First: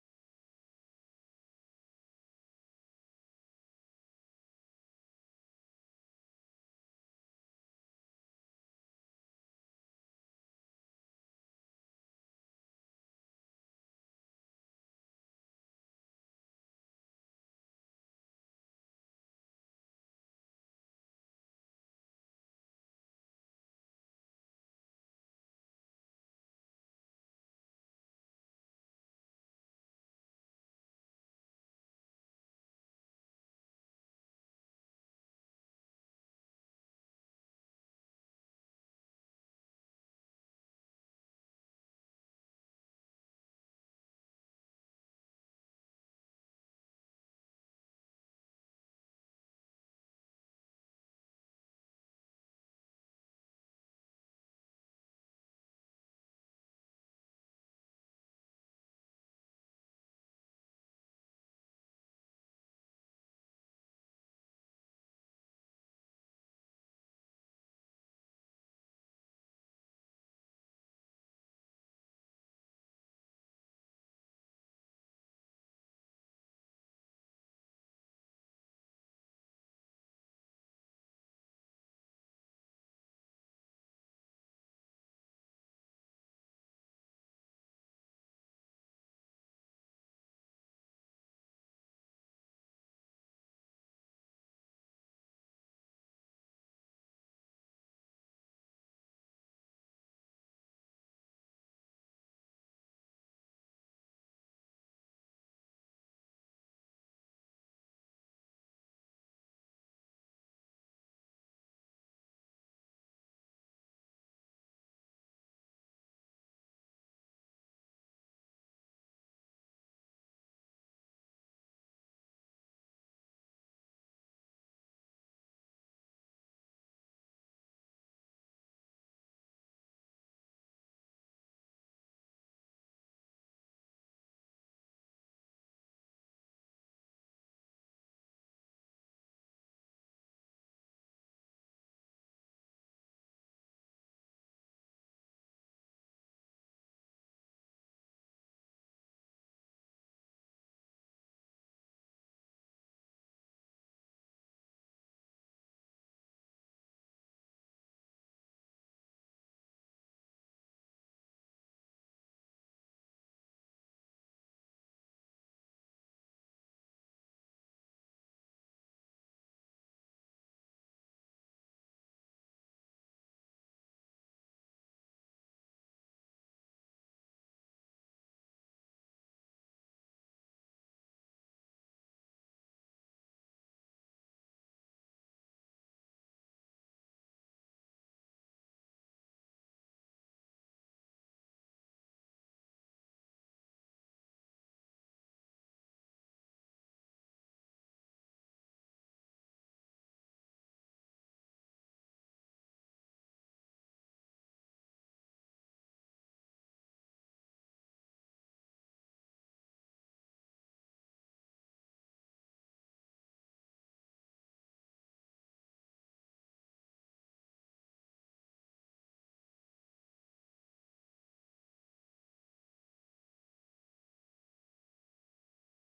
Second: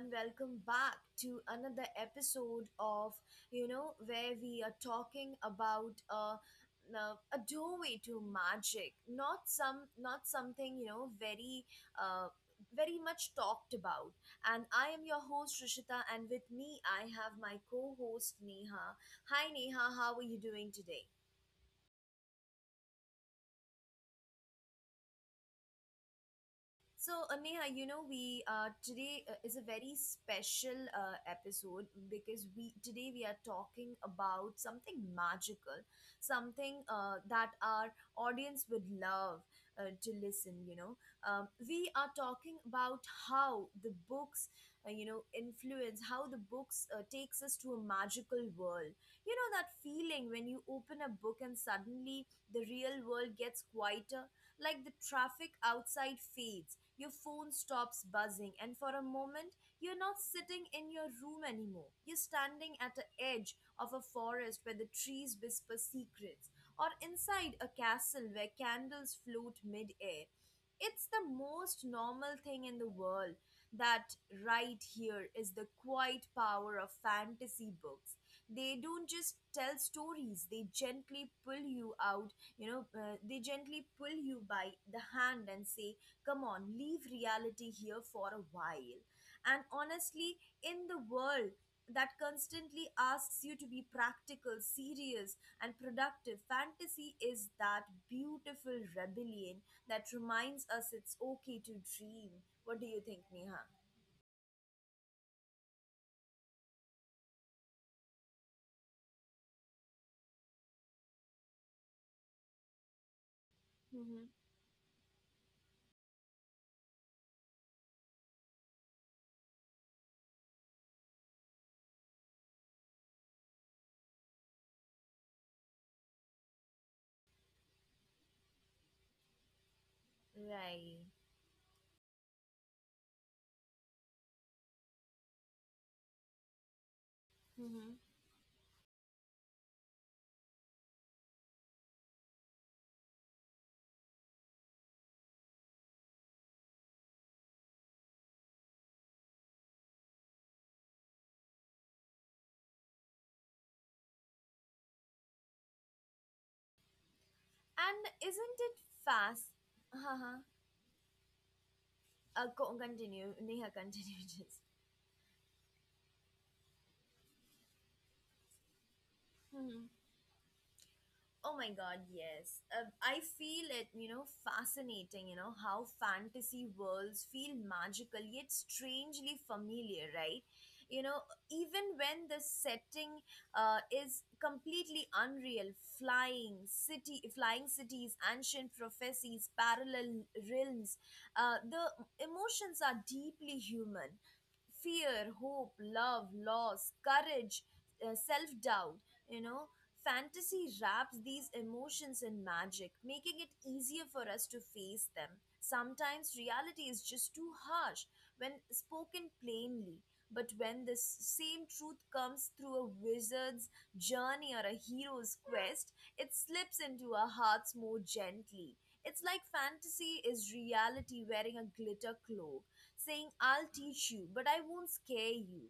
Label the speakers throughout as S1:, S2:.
S1: and welcome back to another episode of, where we are talking about a doorway to magic. Not some, not something, uh, very much talked about. And I am your host, Rishita, and with me, I have my co host, Neha. Hi, Neha, how are you doing today? So, Neha, we today is a very special episode, because we today we are talking about something magical, something that our audience would love to listen. We are talking about how the books, influence how the books takes us to a magical world. You know that feeling when you open a book and suddenly the real world gets quieter, like the traffic outside fades, your phone stops buzzing, and for a moment, you're not sitting in your room anymore. You're standing at the edge of a forest where the trees whisper secrets, or inside a castle where candles float midair. It's the most normal thing in the world that right here is the quiet power of fantasy books. They don't just tell stories, they gently pull you out, they gently pull you by the hand and say, come on, leave reality here for a while. And honestly, in the world that constantly asks you to be practical, serious, and productive, fantasy is that beautiful rebellion that reminds us it's okay to dream. What do you think, Neha? Mm-hmm. Right. Mm-hmm. And isn't it fast? Uh-huh. Continue. Neha, continue just. Oh my God, yes. I feel it, fascinating, how fantasy worlds feel magical yet strangely familiar, right? You know, Even when the setting is completely unreal, flying cities, ancient prophecies, parallel realms, the emotions are deeply human: fear, hope, love, loss, courage, self doubt. you know, Fantasy wraps these emotions in magic, making it easier for us to face them. Sometimes reality is just too harsh when spoken plainly, but when this same truth comes through a wizard's journey or a hero's quest, it slips into our hearts more gently. It's like fantasy is reality wearing a glitter cloak, saying, I'll teach you, but I won't scare you.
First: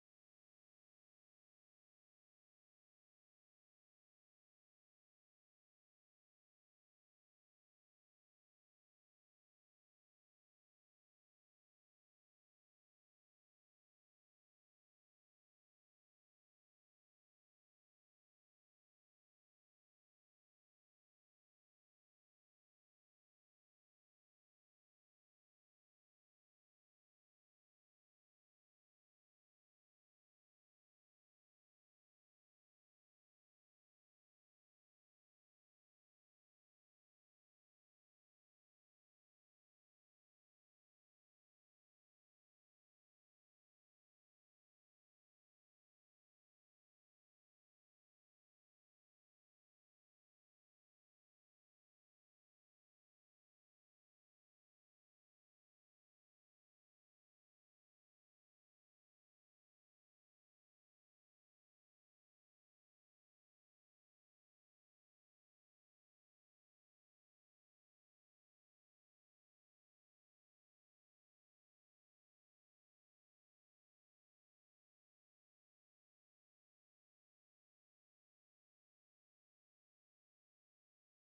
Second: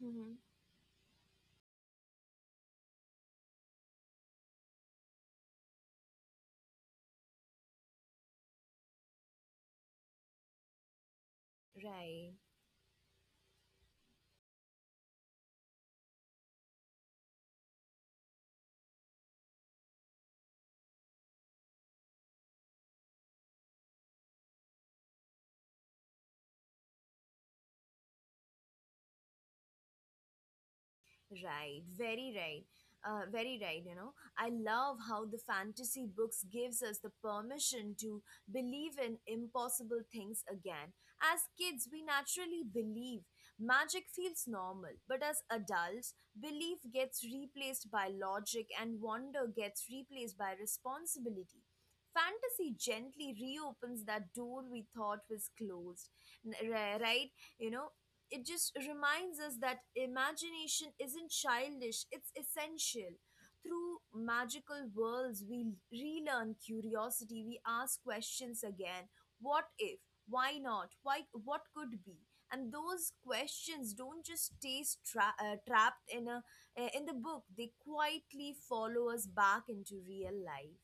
S1: Mhm. Right. Right, very right. Very right. I love how the fantasy books gives us the permission to believe in impossible things again. As kids, we naturally believe magic feels normal, but as adults, belief gets replaced by logic and wonder gets replaced by responsibility. Fantasy gently reopens that door we thought was closed, right? You know, it just reminds us that imagination isn't childish, it's essential. Through magical worlds, we relearn curiosity, we ask questions again. What if? Why not? Why? What could be? And those questions don't just stay trapped in the book. They quietly follow us back into real life.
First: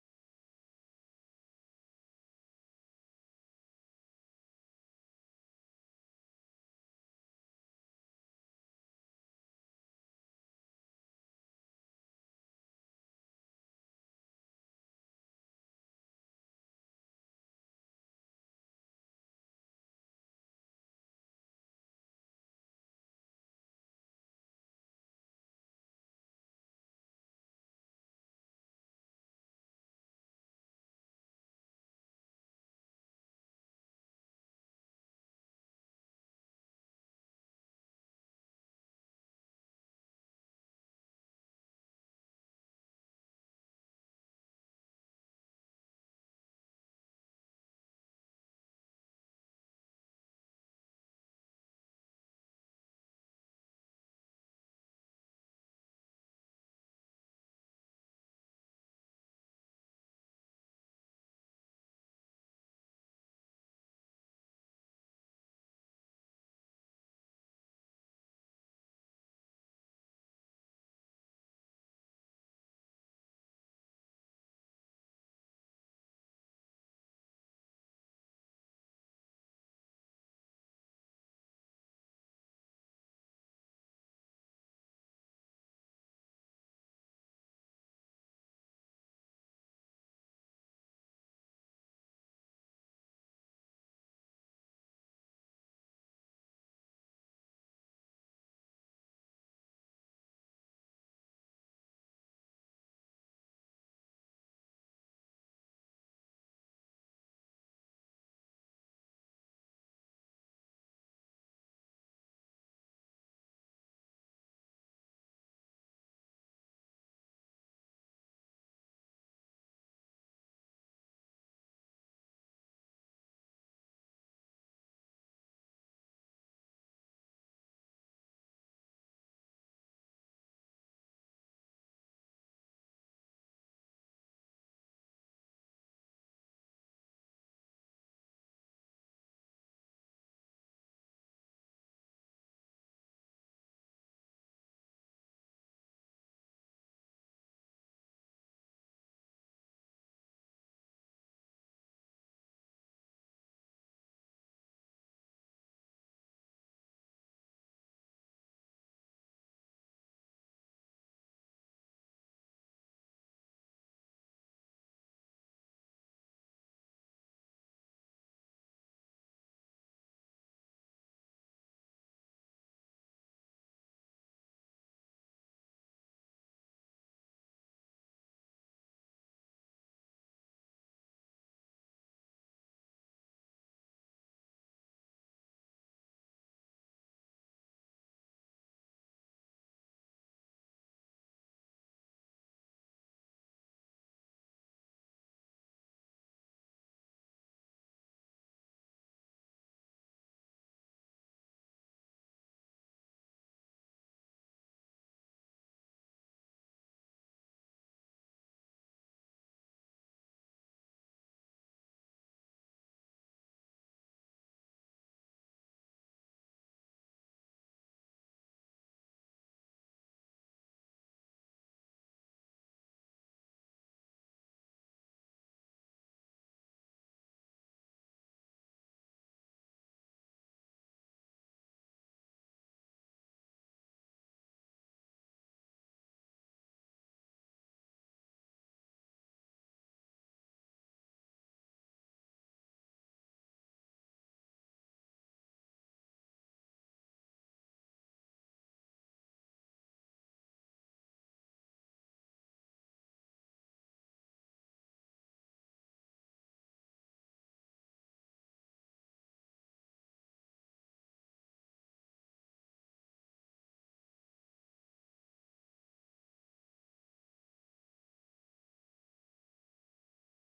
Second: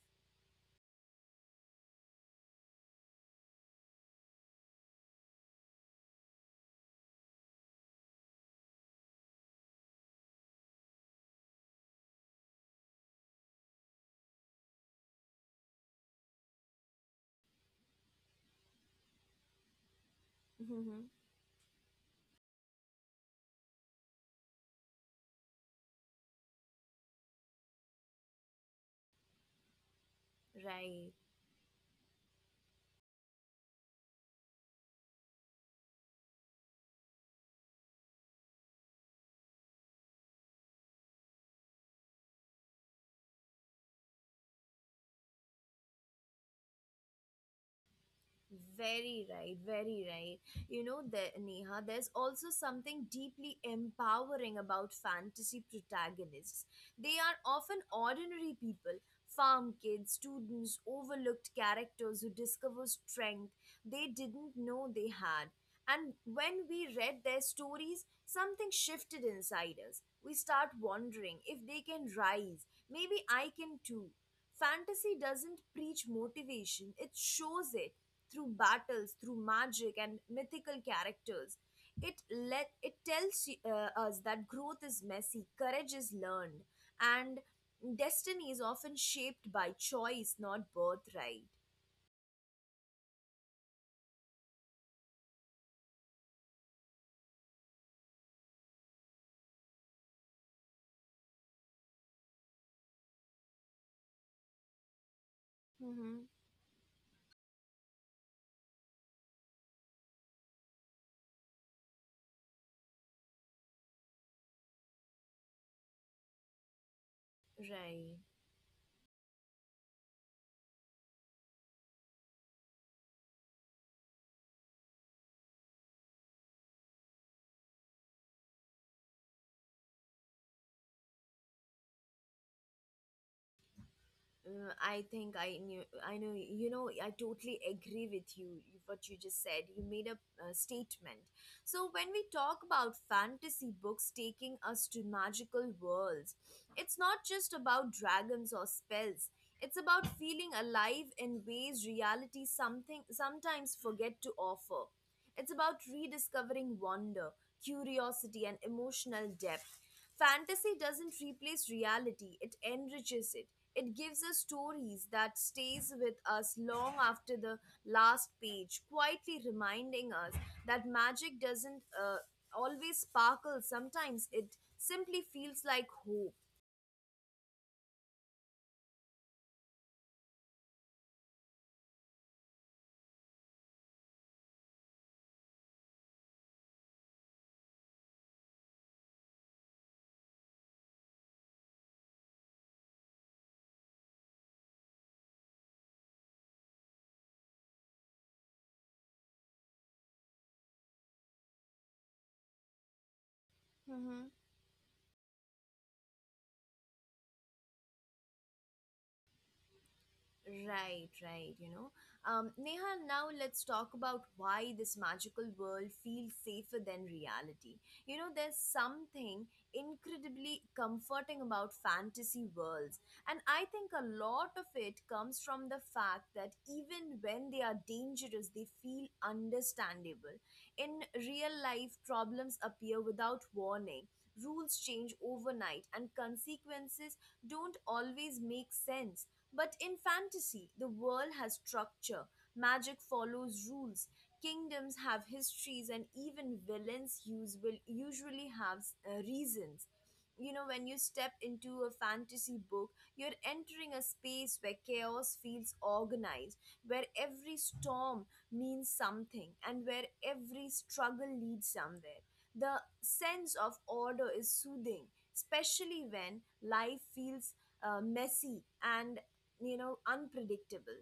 S1: Hmm. Right. Very right, very right. Neha, there's also something deeply empowering about fantasy protagonists. They are often ordinary people, farm kids, students, overlooked characters who discover strength they didn't know they had. And when we read their stories, something shifted inside us. We start wondering if they can rise. Maybe I can too. Fantasy doesn't preach motivation, it shows it through battles, through magic and mythical characters. It tells us that growth is messy, courage is learned, and destiny is often shaped by choice, not birthright. Mm-hmm. Right. I think I know, I totally agree with you, what you just said. You made a statement. So, when we talk about fantasy books taking us to magical worlds, it's not just about dragons or spells. It's about feeling alive in ways reality something sometimes forget to offer. It's about rediscovering wonder, curiosity, and emotional depth. Fantasy doesn't replace reality, it enriches it. It gives us stories that stays with us long after the last page, quietly reminding us that magic doesn't always sparkle. Sometimes it simply feels like hope. Right, right. Neha, now let's talk about why this magical world feels safer than reality. There's something incredibly comforting about fantasy worlds, and I think a lot of it comes from the fact that even when they are dangerous, they feel understandable. In real life, problems appear without warning. Rules change overnight, and consequences don't always make sense. But in fantasy, the world has structure, magic follows rules, kingdoms have histories, and even villains use will usually have reasons. When you step into a fantasy book, you're entering a space where chaos feels organized, where every storm means something, and where every struggle leads somewhere. The sense of order is soothing, especially when life feels messy and unpredictable.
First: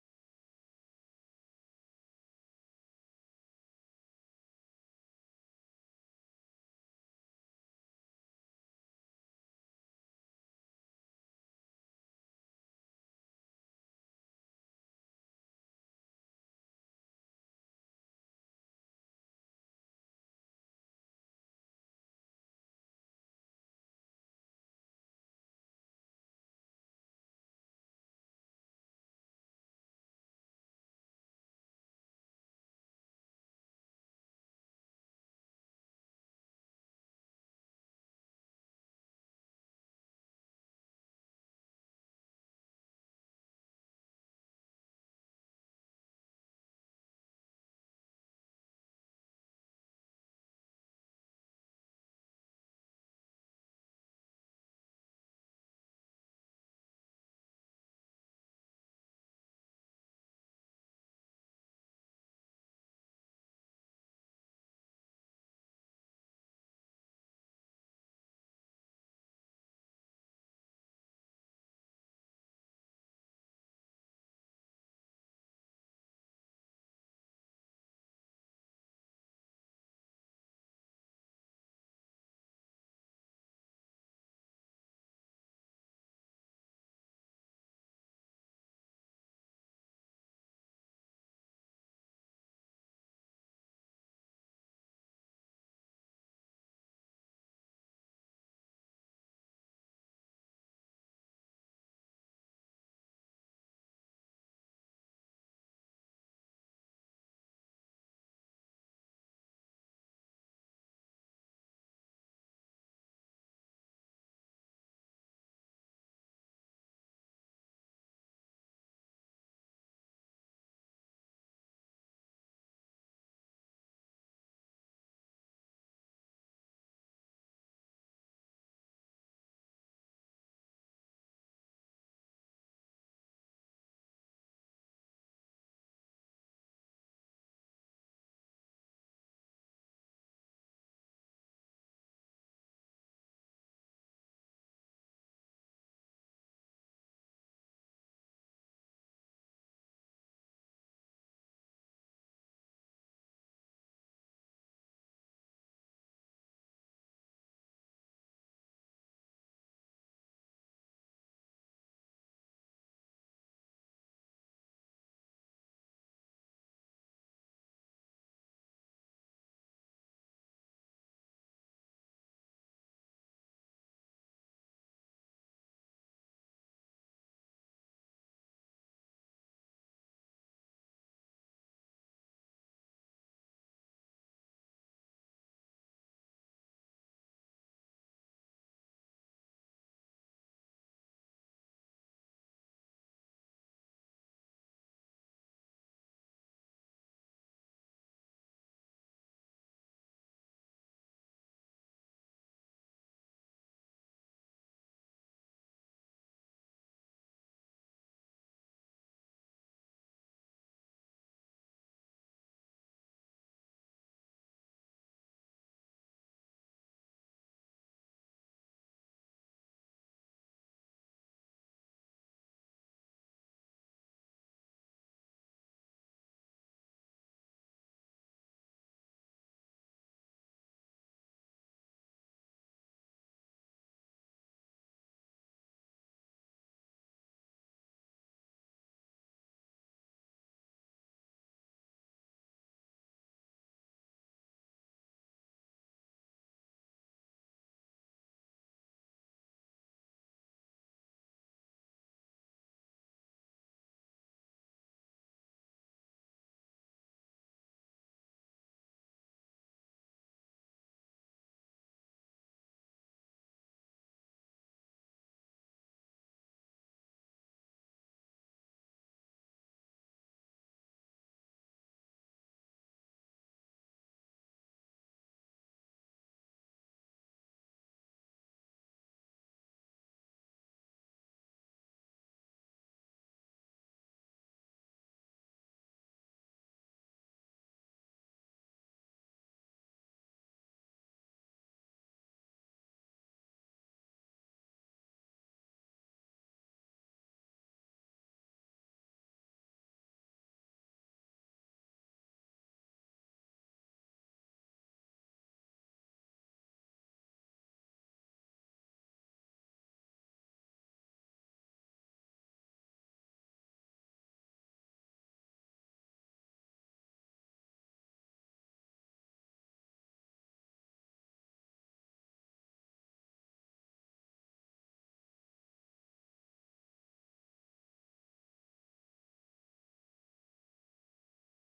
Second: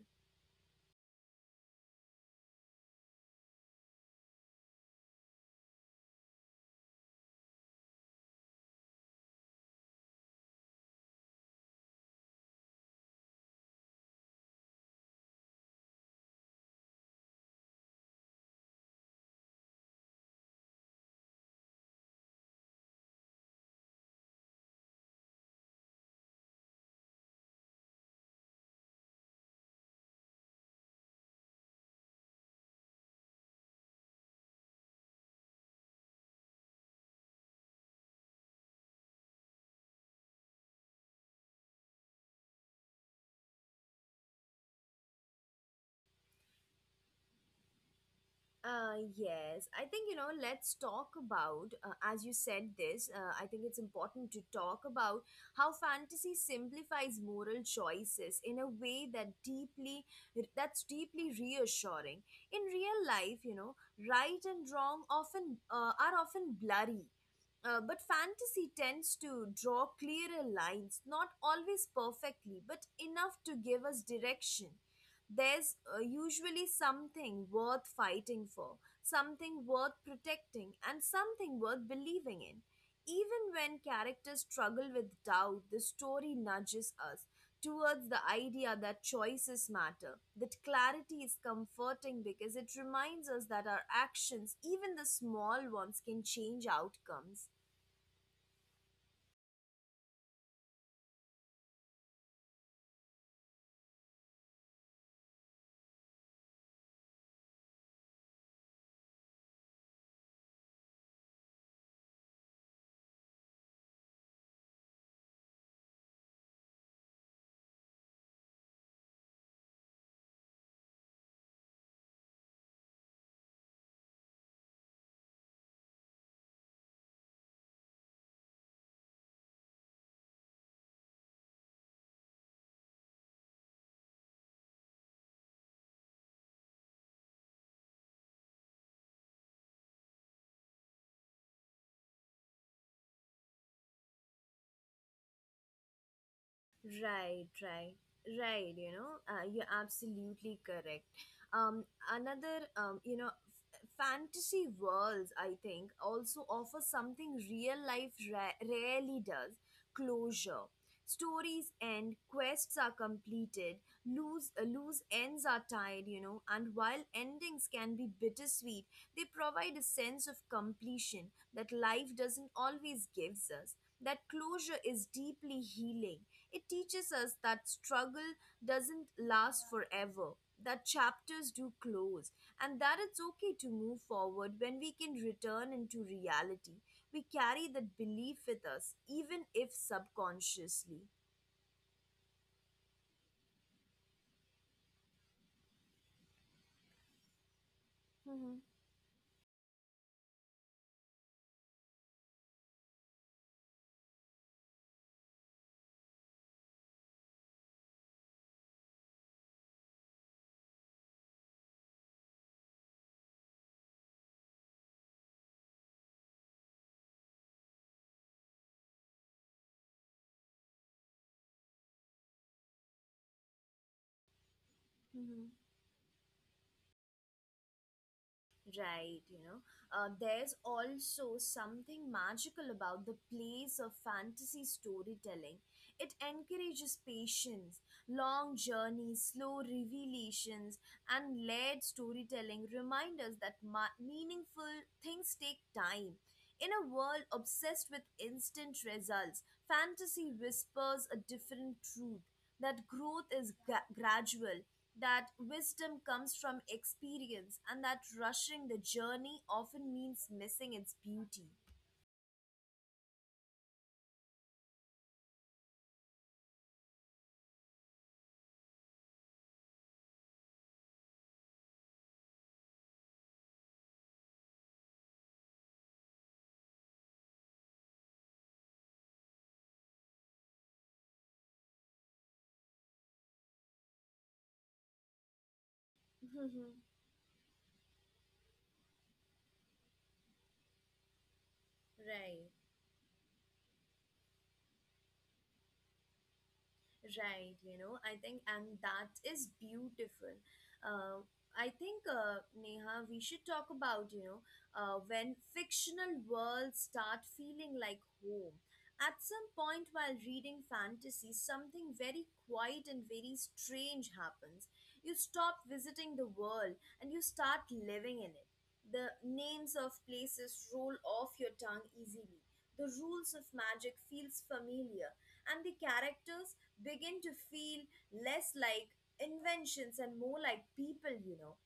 S1: Yes, I think, let's talk about, as you said this, I think it's important to talk about how fantasy simplifies moral choices in a way that deeply that's deeply reassuring in real life. Right and wrong often are often blurry, but fantasy tends to draw clearer lines, not always perfectly, but enough to give us direction. There's usually something worth fighting for, something worth protecting, and something worth believing in. Even when characters struggle with doubt, the story nudges us towards the idea that choices matter, that clarity is comforting because it reminds us that our actions, even the small ones, can change outcomes. Right, right, right. You're absolutely correct. Um, Another, fantasy worlds, I think, also offer something real life rarely does: closure. Stories end, quests are completed, loose ends are tied, and while endings can be bittersweet, they provide a sense of completion that life doesn't always gives us. That closure is deeply healing. It teaches us that struggle doesn't last forever, that chapters do close, and that it's okay to move forward when we can return into reality. We carry that belief with us, even if subconsciously. Mm-hmm. Mm-hmm. Right, there's also something magical about the place of fantasy storytelling. It encourages patience, long journeys, slow revelations, and layered storytelling remind us that meaningful things take time. In a world obsessed with instant results, fantasy whispers a different truth: that growth is gradual, that wisdom comes from experience, and that rushing the journey often means missing its beauty. Right. Right, I think, and that is beautiful. Uh, I think, Neha, we should talk about, when fictional worlds start feeling like home. At some point while reading fantasy, something very quiet and very strange happens. You stop visiting the world and you start living in it. The names of places roll off your tongue easily. The rules of magic feels familiar, and the characters begin to feel less like inventions and more like people.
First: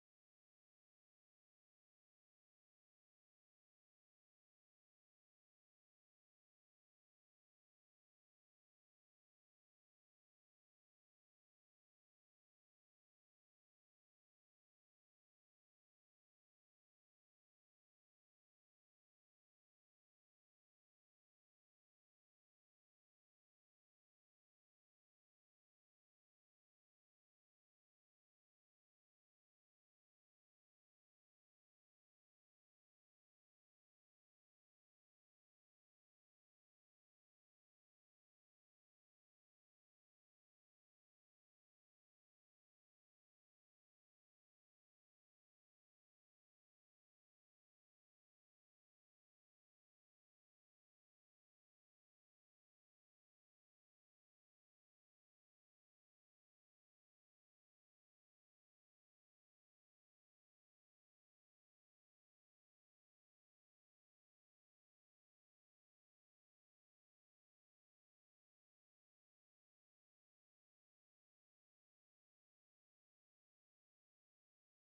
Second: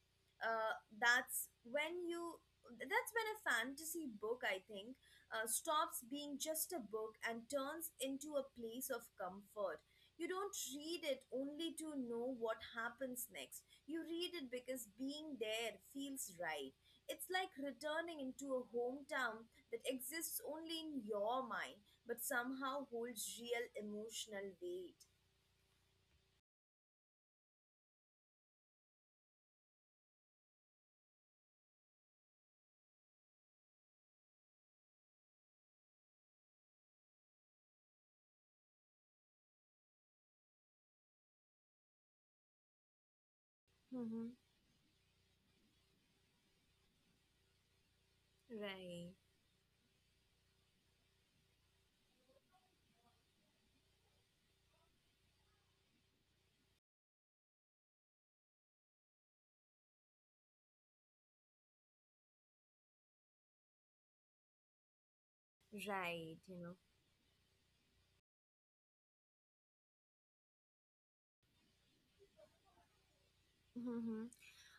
S1: Uh, that's when you that's when a fantasy book, I think, stops being just a book and turns into a place of comfort. You don't read it only to know what happens next. You read it because being there feels right. It's like returning into a hometown that exists only in your mind but somehow holds real emotional weight. Mm-hmm. Right, right. Mm-hmm.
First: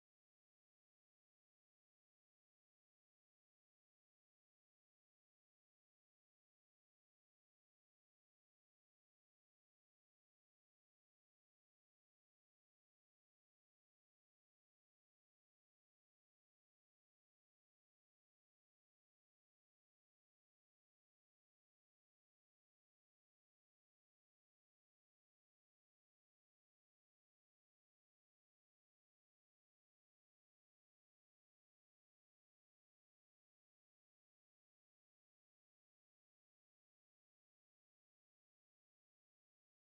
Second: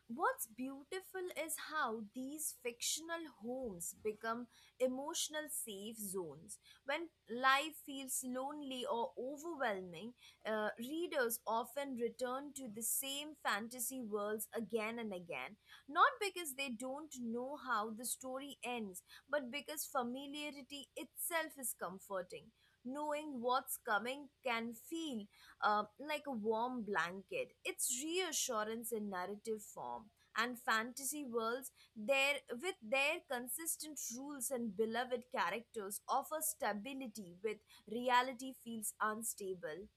S1: What's beautiful is how these fictional homes become emotional safe zones. When life feels lonely or overwhelming, readers often return to the same fantasy worlds again and again. Not because they don't know how the story ends, but because familiarity itself is comforting. Knowing what's coming can feel like a warm blanket. It's reassurance in narrative form. And fantasy worlds, with their consistent rules and beloved characters, offer stability with reality feels unstable.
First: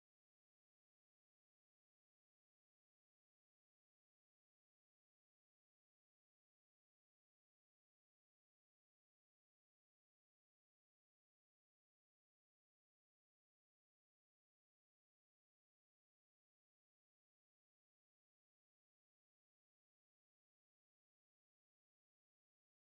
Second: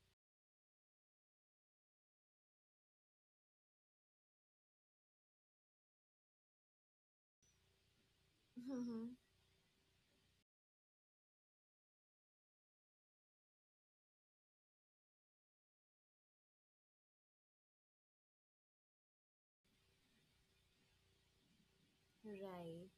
S1: Right.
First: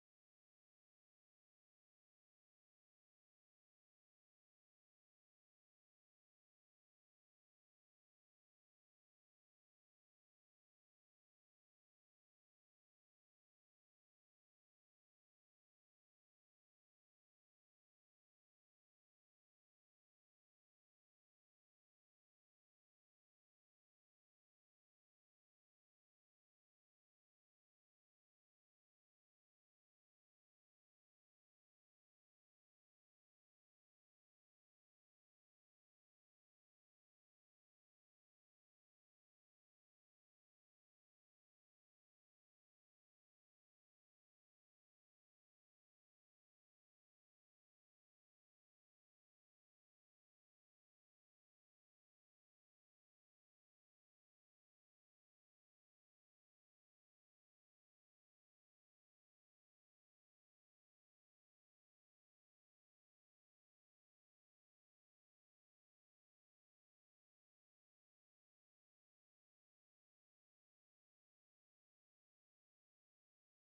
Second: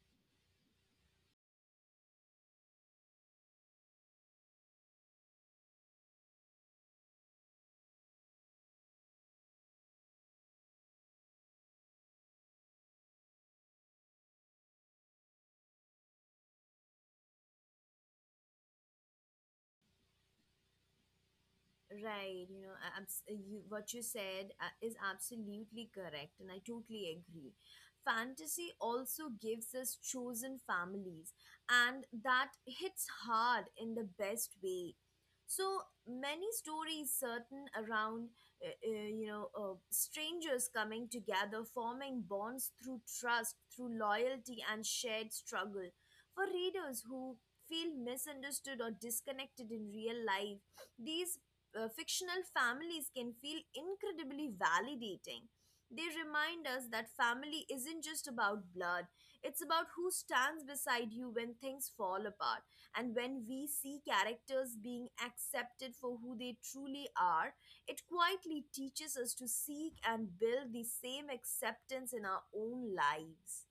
S1: Right, what you said is absolutely correct, and I totally agree. Fantasy also gives us chosen families, and that hits hard in the best way. So many stories certain around, strangers coming together, forming bonds through trust, through loyalty, and shared struggle. For readers who feel misunderstood or disconnected in real life, these fictional families can feel incredibly validating. They remind us that family isn't just about blood, it's about who stands beside you when things fall apart. And when we see characters being accepted for who they truly are, it quietly teaches us to seek and build the same acceptance in our own lives.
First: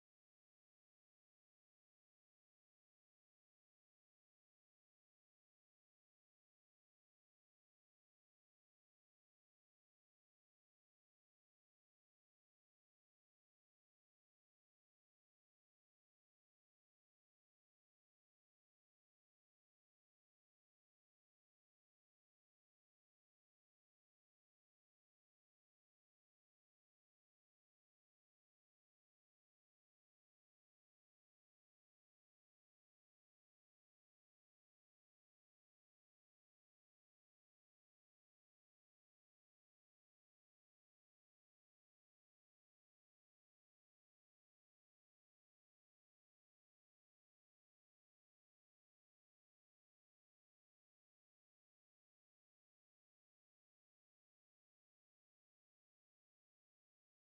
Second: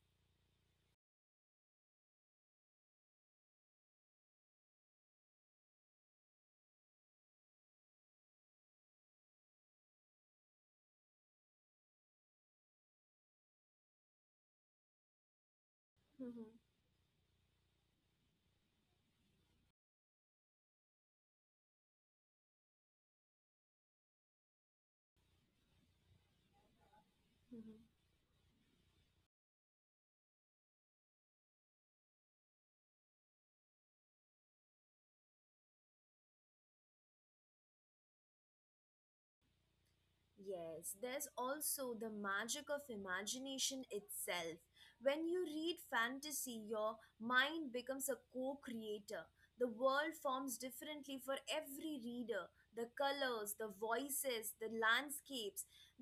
S1: Yes, there's also the magic of imagination itself. When you read fantasy, your mind becomes a co creator. The world forms differently for every reader. The colors, the voices, the landscapes,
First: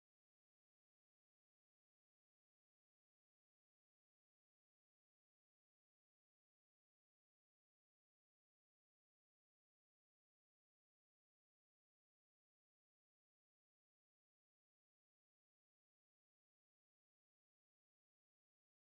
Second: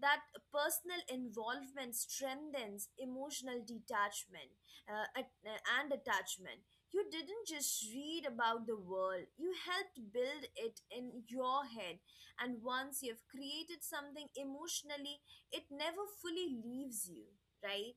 S1: that personal involvement strengthens emotional detachment, and attachment. You didn't just read about the world, you helped build it in your head, and once you've created something emotionally, it never fully leaves you, right?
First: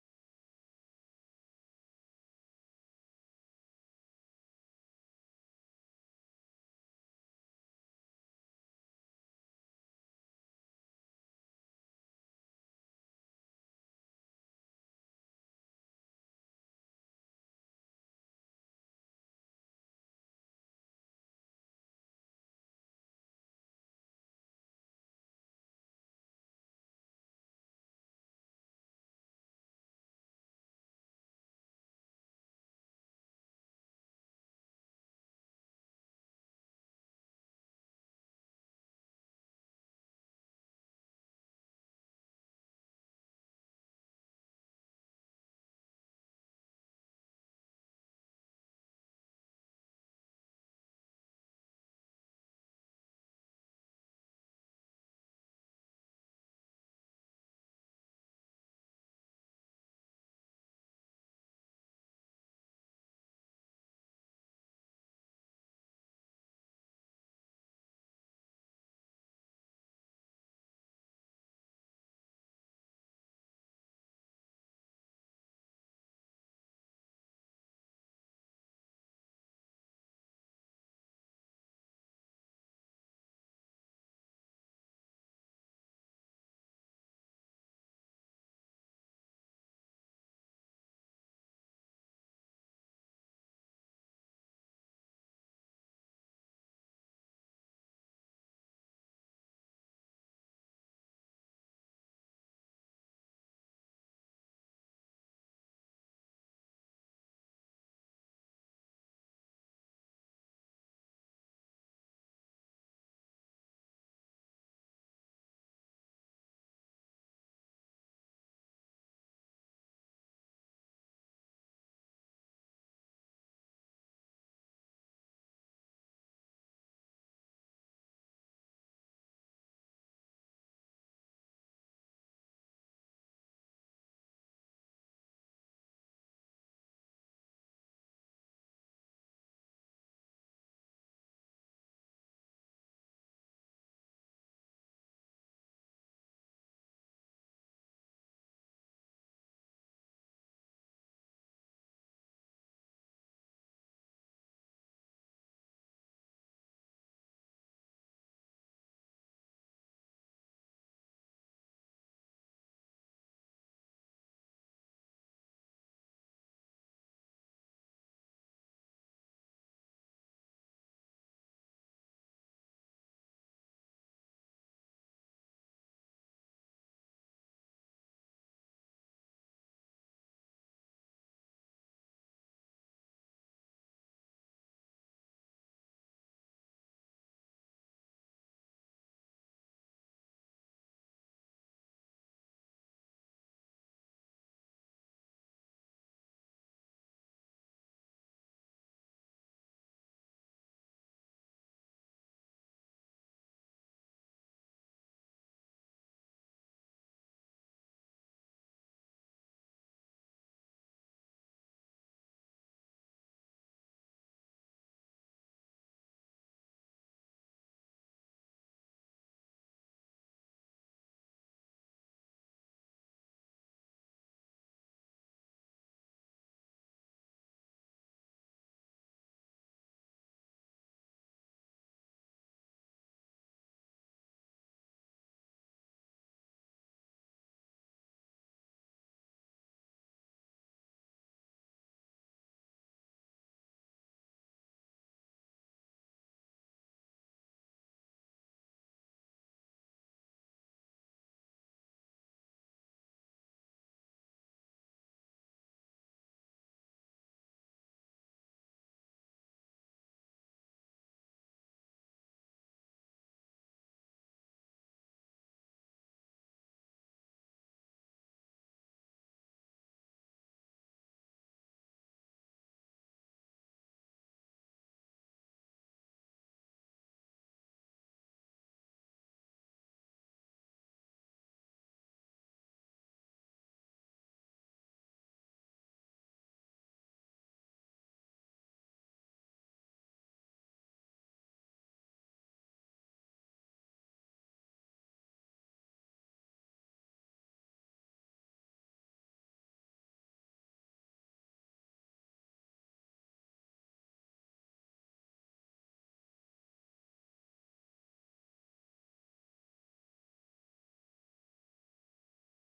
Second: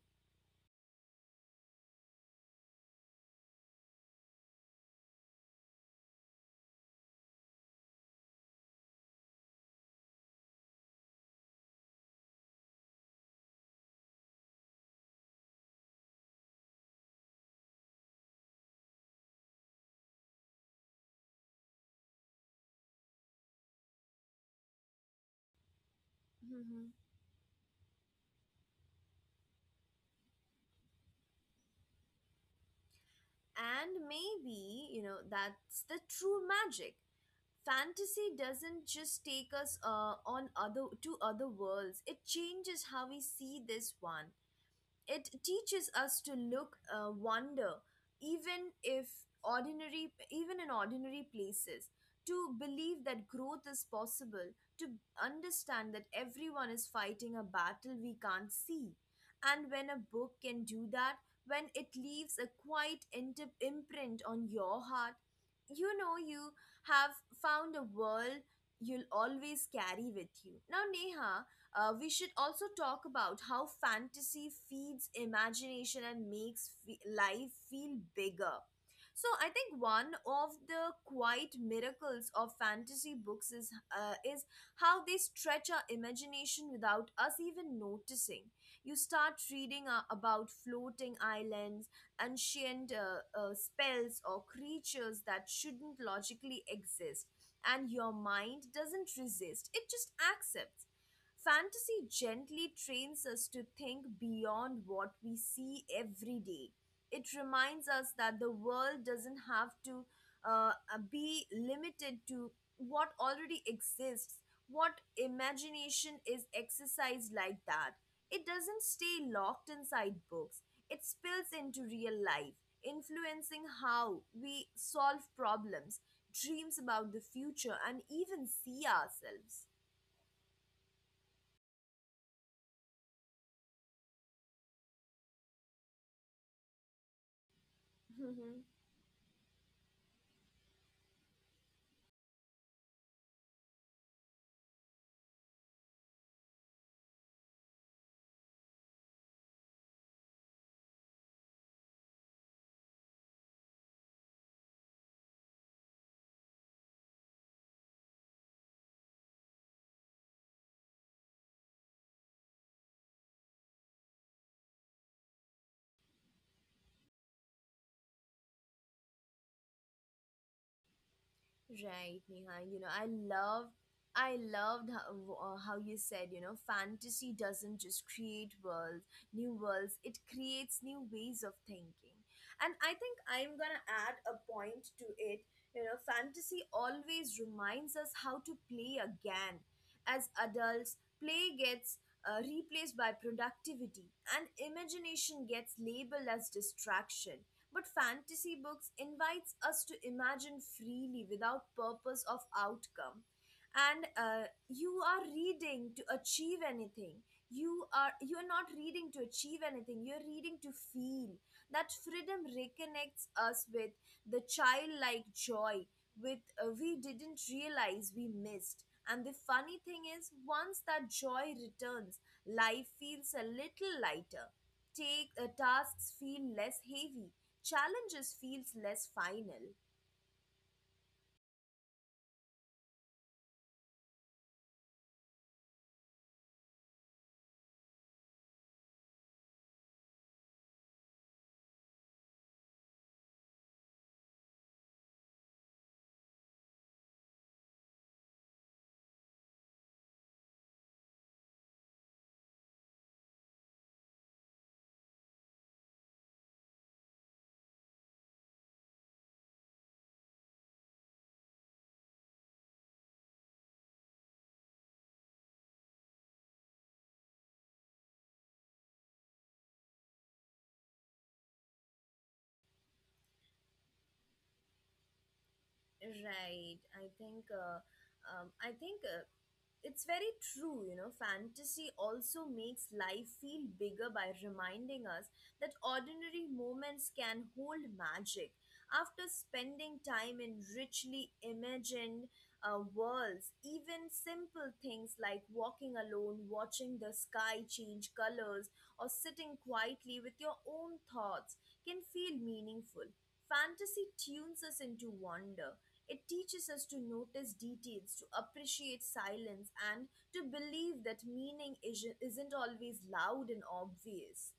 S1: Hmm. And maybe, you know, that's the true magic. Fantasy doesn't just take us on other to other worlds. It changes how we see this one. It teaches us to look wonder, even if ordinary, even in ordinary places, to believe that growth is possible, to understand that everyone is fighting a battle we can't see. And when a book can do that, when it leaves a quiet imprint on your heart, you know you have found a world you'll always carry with you. Now, Neha, we should also talk about how fantasy feeds imagination and makes life feel bigger. So I think one of the quite miracles of fantasy books is how they stretch our imagination without us even noticing. You start reading about floating islands, ancient spells or creatures that shouldn't logically exist, and your mind doesn't resist; it just accepts. Fantasy gently trains us to think beyond what we see every day. It reminds us that the world doesn't have to uh, uh, be limited to what already exists, what imagination is exercised like that. It doesn't stay locked inside books, it spills into real life, influencing how we solve problems, dreams about the future, and even see ourselves. Right, Neha. I loved how you said, you know, fantasy doesn't just create worlds, new worlds, it creates new ways of thinking. And I think I'm gonna add a point to it. You know, fantasy always reminds us how to play again. As adults, play gets replaced by productivity, and imagination gets labeled as distraction. But fantasy books invites us to imagine freely without purpose of outcome. And you are reading to achieve anything. You are not reading to achieve anything. You're reading to feel. That freedom reconnects us with the childlike joy with we didn't realize we missed. And the funny thing is, once that joy returns, life feels a little lighter. Take tasks feel less heavy. Challenges feels less final. Right. I think it's very true. You know, fantasy also makes life feel bigger by reminding us that ordinary moments can hold magic. After spending time in richly imagined worlds, even simple things like walking alone, watching the sky change colors, or sitting quietly with your own thoughts can feel meaningful. Fantasy tunes us into wonder, it teaches us to notice details, to appreciate silence, and to believe that isn't always loud and obvious.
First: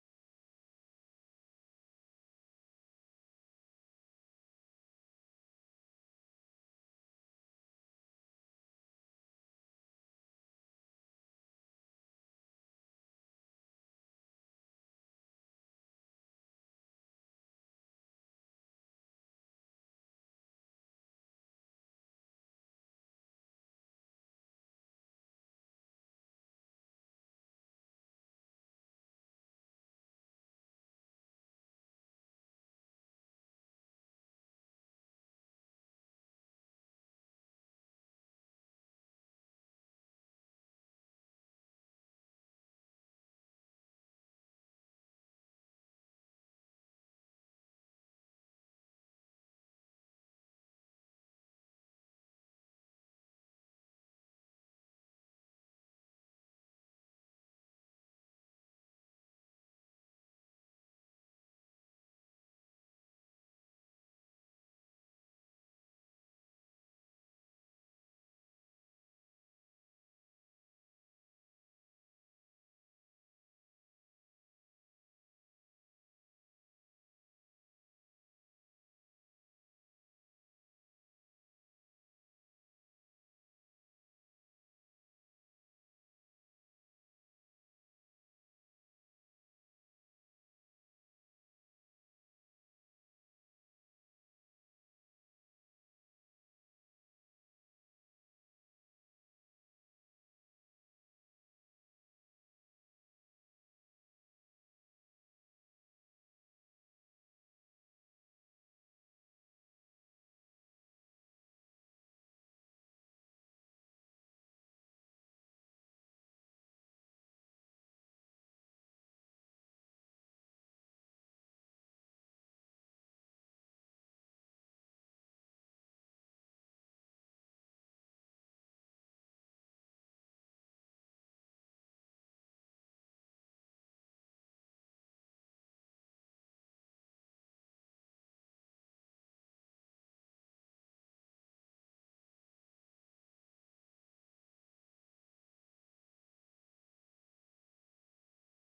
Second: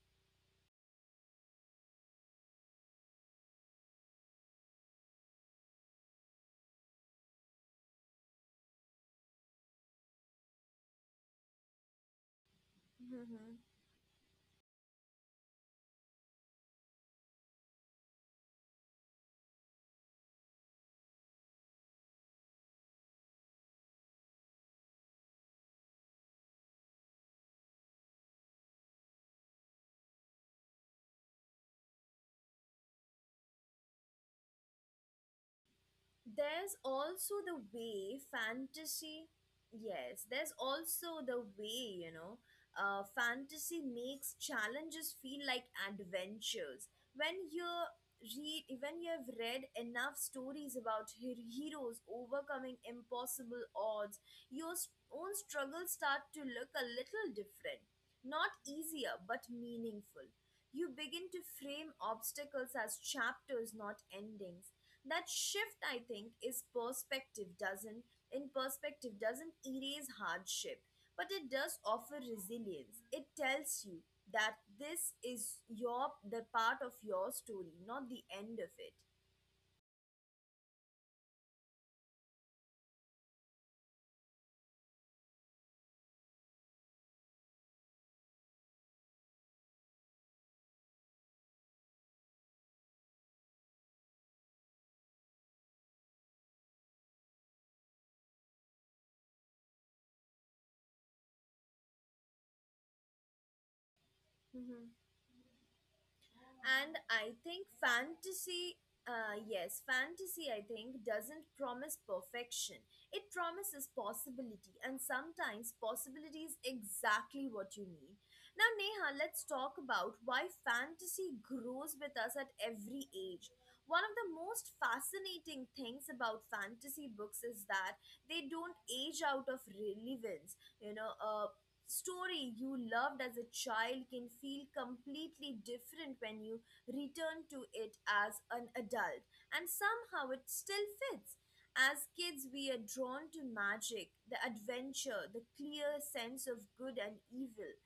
S1: There's also the way fantasy Yes, there's also the way, you know, fantasy makes challenges feel like adventures. when you when you have read enough stories about heroes overcoming impossible odds, your own struggles start to look a little different, not easier but meaningful. You begin to frame obstacles as chapters, not endings. That shift I think is perspective doesn't in perspective doesn't erase hardship, but it does offer resilience. It tells you that this is your the part of your story, not the end of it. And I think fantasy, yes, fantasy, I think, doesn't promise perfection, it promises possibility, and sometimes possibility is exactly what you need. Now, Neha, let's talk about why fantasy grows with us at every age. One of the most fascinating things about fantasy books is that they don't age out of relevance. You know, story you loved as a child can feel completely different when you return to it as an adult, and somehow it still fits. As kids, we are drawn to magic, the adventure, the clear sense of good and evil.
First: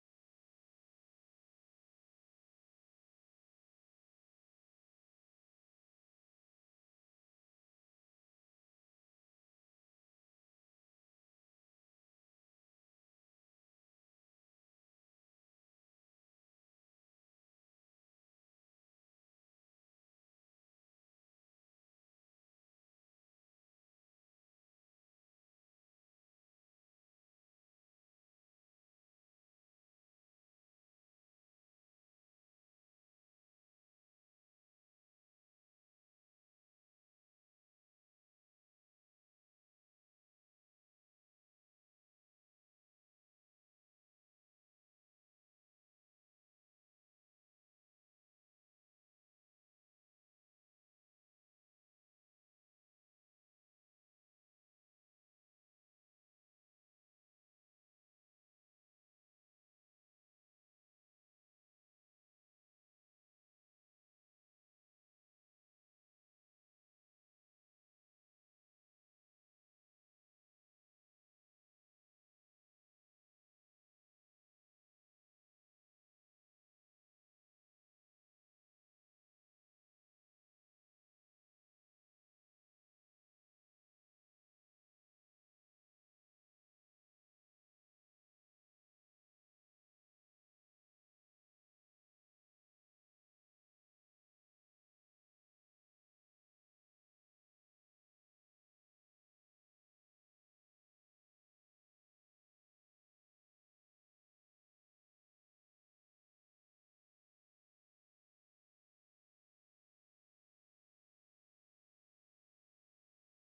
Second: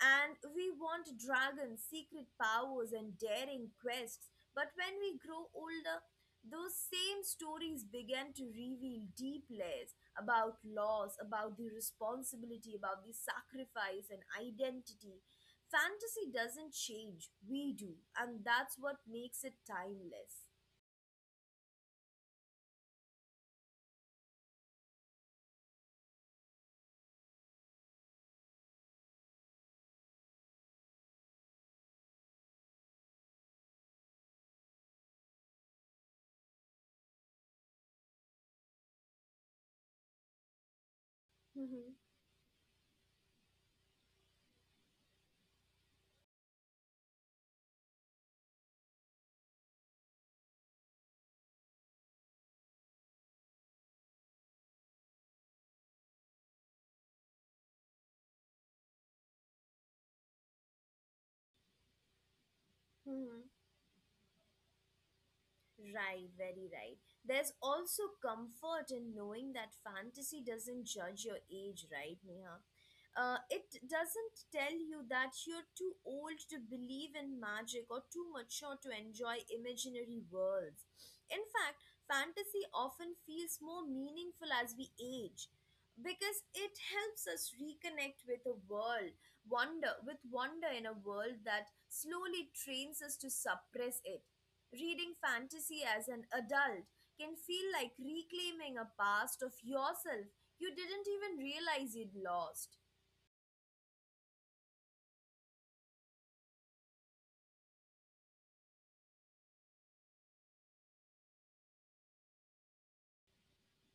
S1: And we want dragons, secret powers, and daring quests. But when we grow older, those same stories begin to reveal deep layers about loss, about the responsibility, about the sacrifice and identity. Fantasy doesn't change, we do, and that's what makes it timeless. Mm-hmm. Right, very right. There's also comfort in knowing that fantasy doesn't judge your age, right, Neha? It doesn't tell you that you're too old to believe in magic or too mature to enjoy imaginary worlds. In fact, fantasy often feels more meaningful as we age because it helps us reconnect with a world wonder with wonder in a world that slowly trains us to suppress it. Reading fantasy as an adult can feel like reclaiming a past of yourself you didn't even realize you'd lost.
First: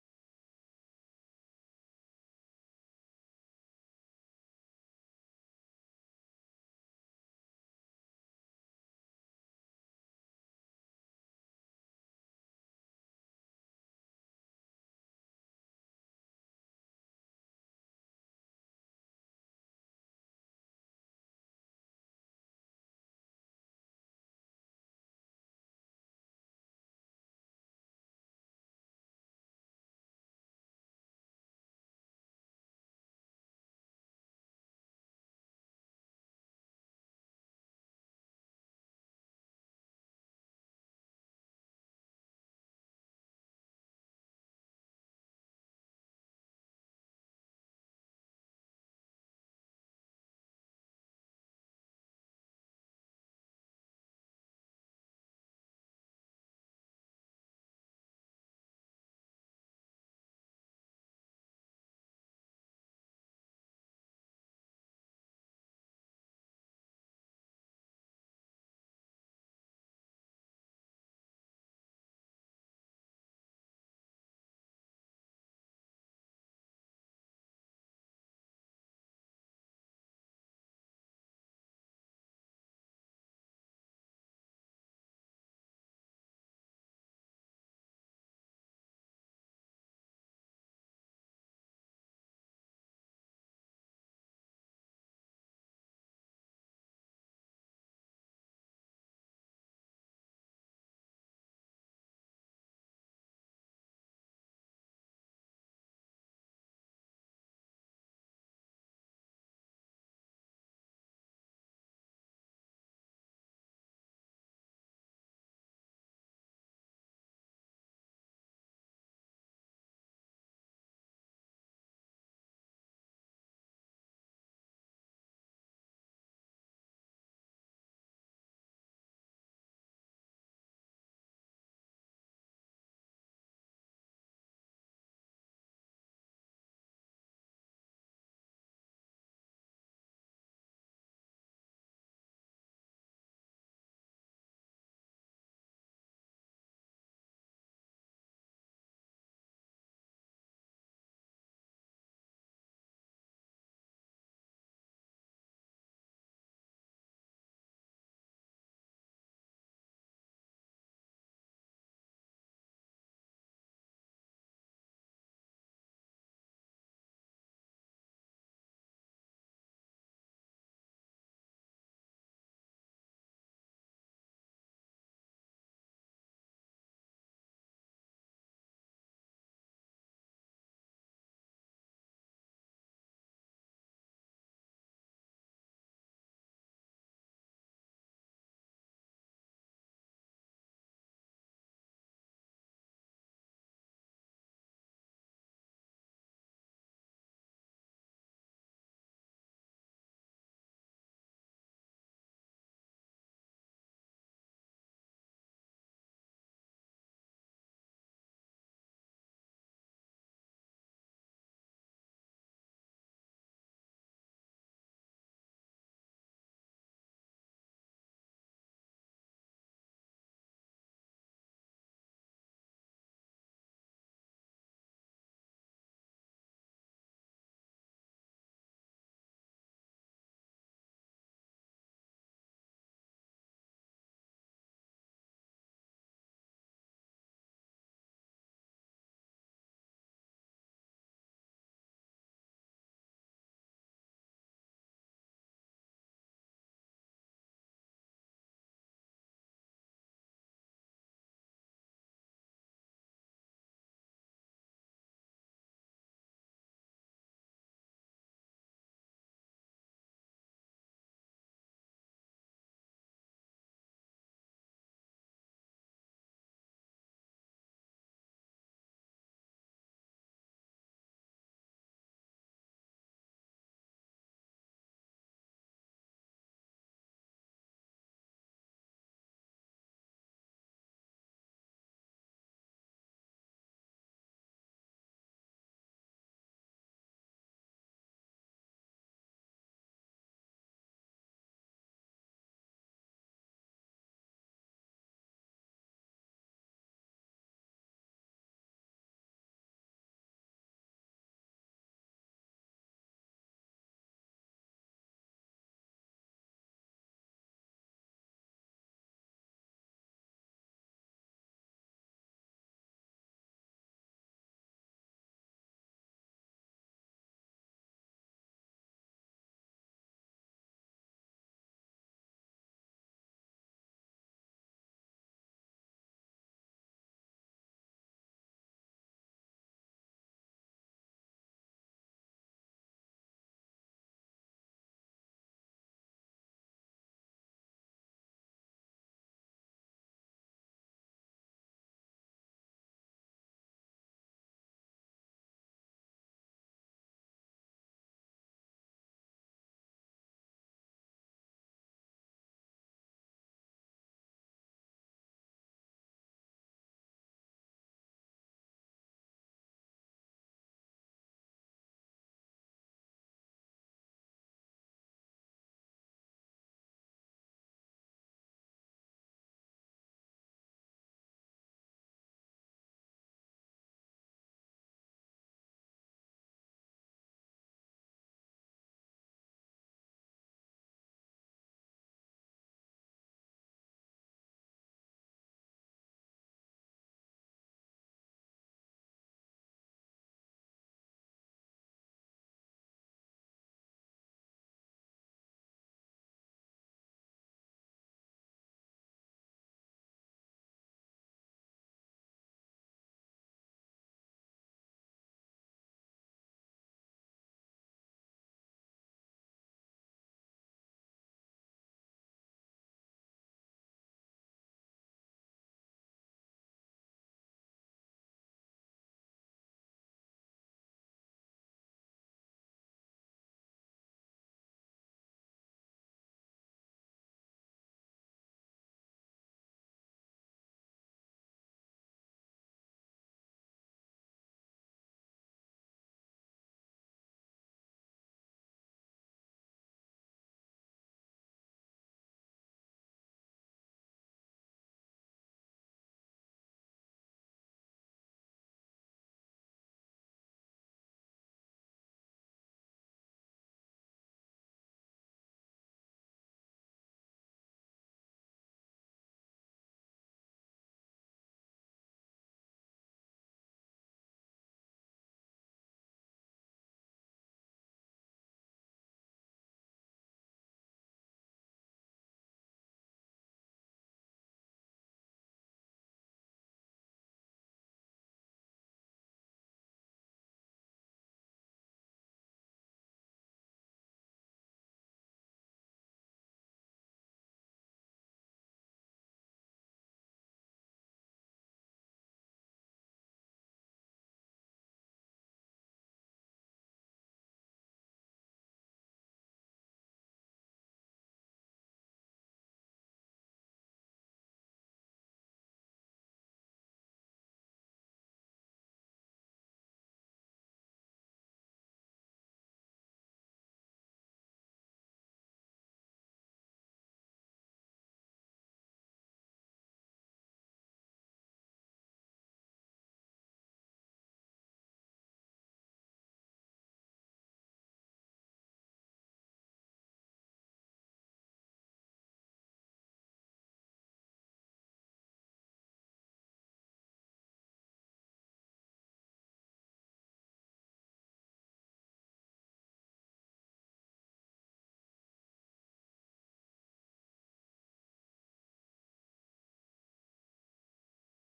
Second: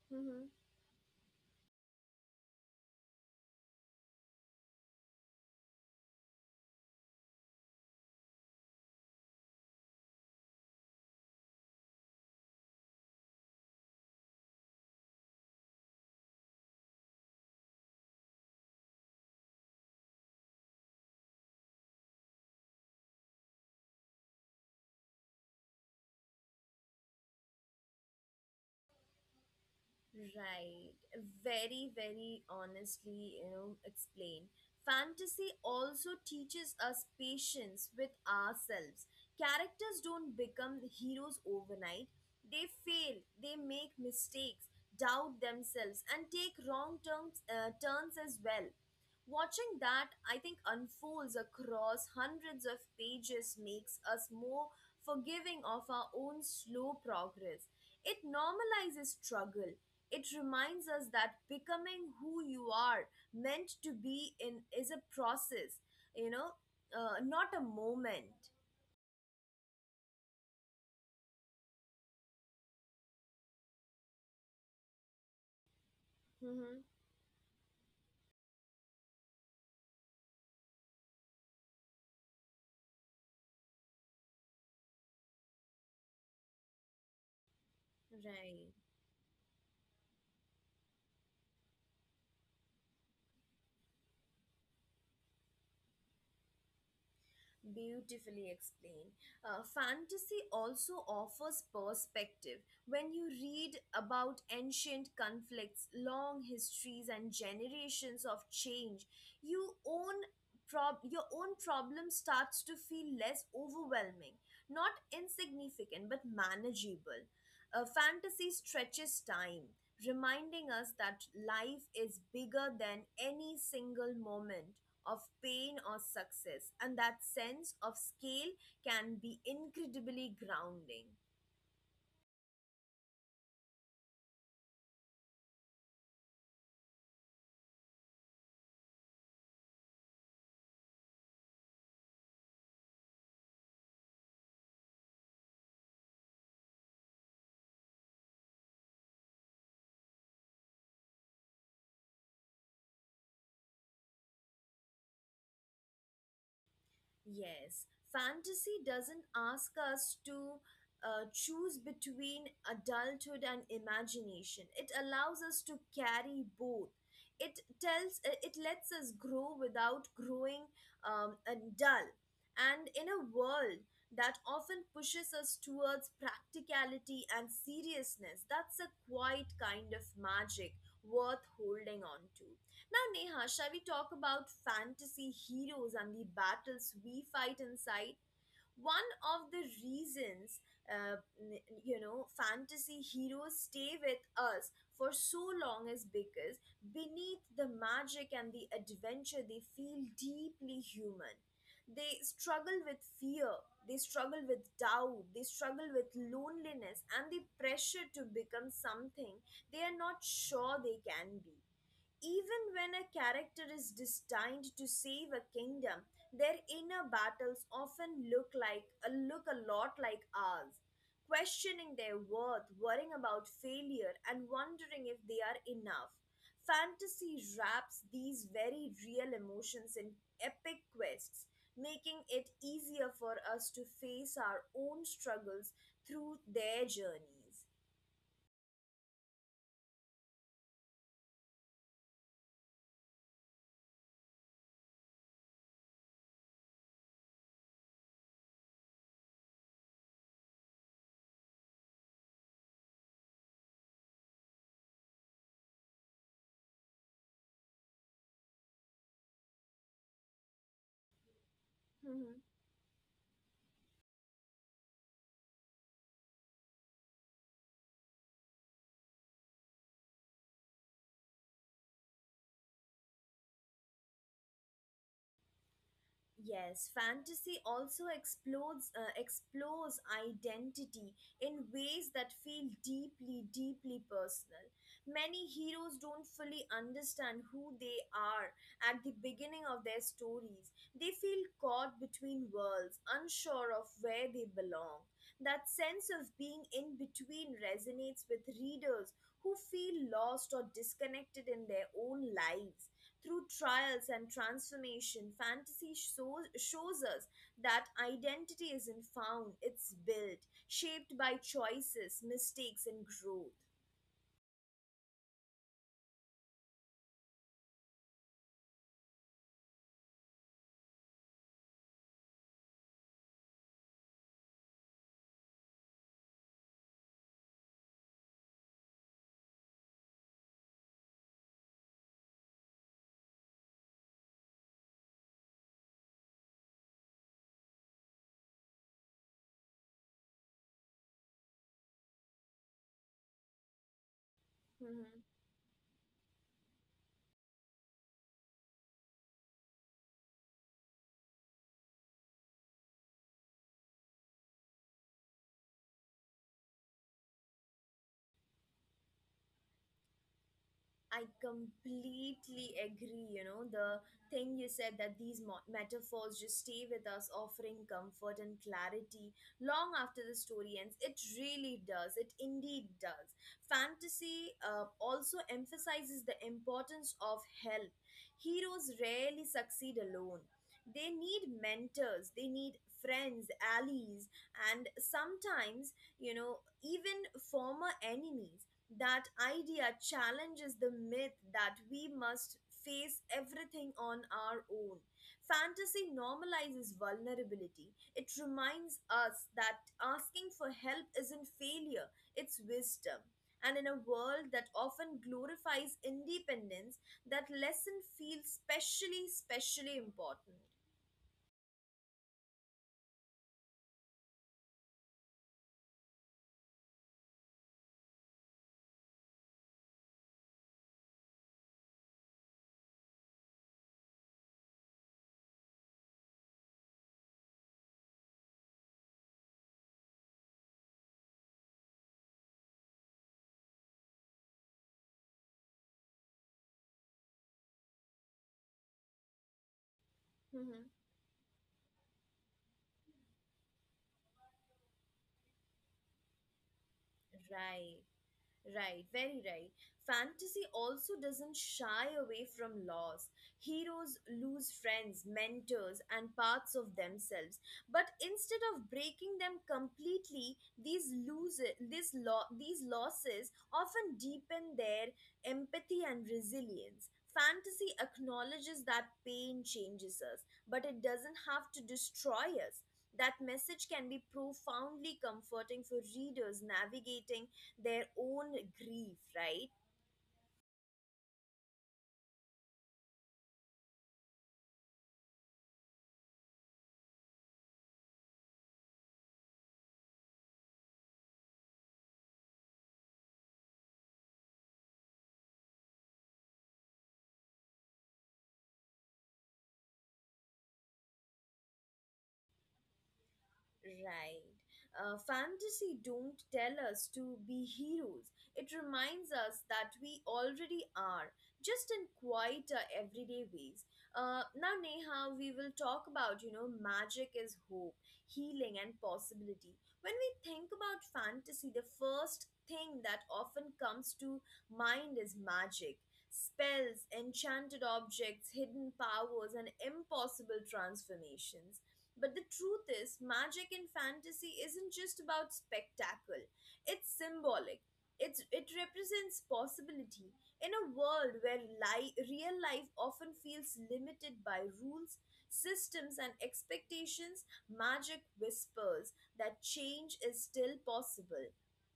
S1: Right. Very, very honestly, you know, explain. Fantasy also teaches us patience with ourselves. Characters don't become heroes overnight. They fail, they make mistakes, doubt themselves, and take wrong turns, turns as well. Watching that, I think, unfolds across hundreds of pages makes us more forgiving of our own slow progress. It normalizes struggle, it reminds us that becoming who you are meant to be in is a process, you know, not a moment. Mm-hmm. Right. Beautifully explained. Fantasy also offers perspective. When you read about ancient conflicts, long histories, and generations of change, you own your own problem starts to feel less overwhelming, not insignificant, but manageable. Fantasy stretches time, reminding us that life is bigger than any single moment of pain or success. And that sense of scale can be incredibly grounding. Yes, fantasy doesn't ask us to choose between adulthood and imagination. It allows us to carry both. It lets us grow without growing and dull. And in a world that often pushes us towards practicality and seriousness, that's a quiet kind of magic worth holding on to. Now, Neha, shall we talk about fantasy heroes and the battles we fight inside? One of the reasons, n- You know, fantasy heroes stay with us for so long is because beneath the magic and the adventure, they feel deeply human. They struggle with fear, they struggle with doubt, they struggle with loneliness and the pressure to become something they are not sure they can be. Even when a character is destined to save a kingdom, their inner battles often look a lot like ours, questioning their worth, worrying about failure, and wondering if they are enough. Fantasy wraps these very real emotions in epic quests, making it easier for us to face our own struggles through their journeys. Yes, fantasy also explodes explores identity in ways that feel deeply, deeply personal. Many heroes don't fully understand who they are at the beginning of their stories. They feel caught between worlds, unsure of where they belong. That sense of being in between resonates with readers who feel lost or disconnected in their own lives. Through trials and transformation, fantasy shows us that identity isn't found, it's built, shaped by choices, mistakes, and growth. Mm-hmm. I completely agree. You know, the thing you said that these metaphors just stay with us, offering comfort and clarity long after the story ends. It really does. It indeed does. Fantasy also emphasizes the importance of help. Heroes rarely succeed alone, they need mentors, they need friends, allies, and sometimes, you know, even former enemies. That idea challenges the myth that we must face everything on our own. Fantasy normalizes vulnerability. It reminds us that asking for help isn't failure, it's wisdom. And in a world that often glorifies independence, that lesson feels specially, specially important. Mhm. Right. Right, very right. Fantasy also doesn't shy away from loss. Heroes lose friends, mentors, and parts of themselves. But instead of breaking them completely, these loses, these losses often deepen their empathy and resilience. Fantasy acknowledges that pain changes us, but it doesn't have to destroy us. That message can be profoundly comforting for readers navigating their own grief, right? Right. Fantasy don't tell us to be heroes. It reminds us that we already are, just in quieter everyday ways. Now, Neha, we will talk about, you know, magic is hope, healing, and possibility. When we think about fantasy, the first thing that often comes to mind is magic. Spells, enchanted objects, hidden powers, and impossible transformations. But the truth is, magic in fantasy isn't just about spectacle. It's symbolic. It represents possibility. In a world where real life often feels limited by rules, systems, and expectations, magic whispers that change is still possible.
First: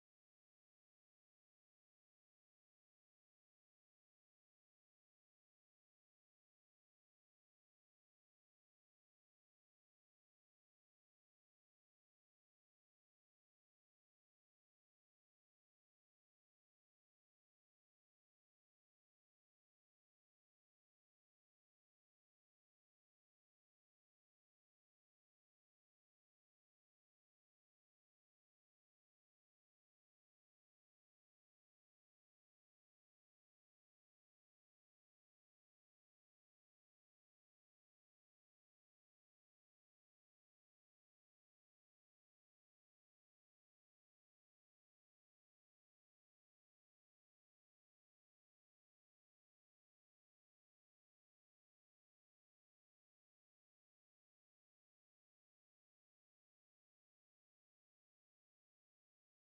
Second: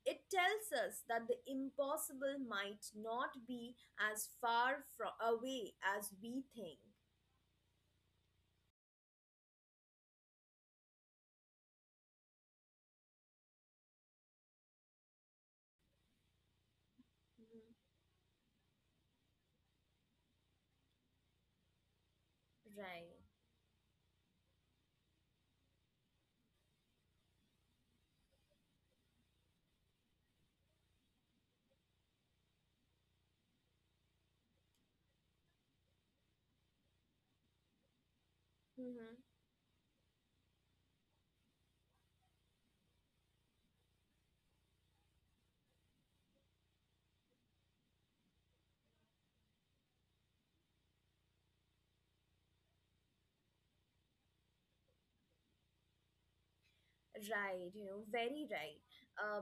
S1: It tells us that the impossible might not be as far from away as we think. Mhm. Right. Right, you know, very right. Uh,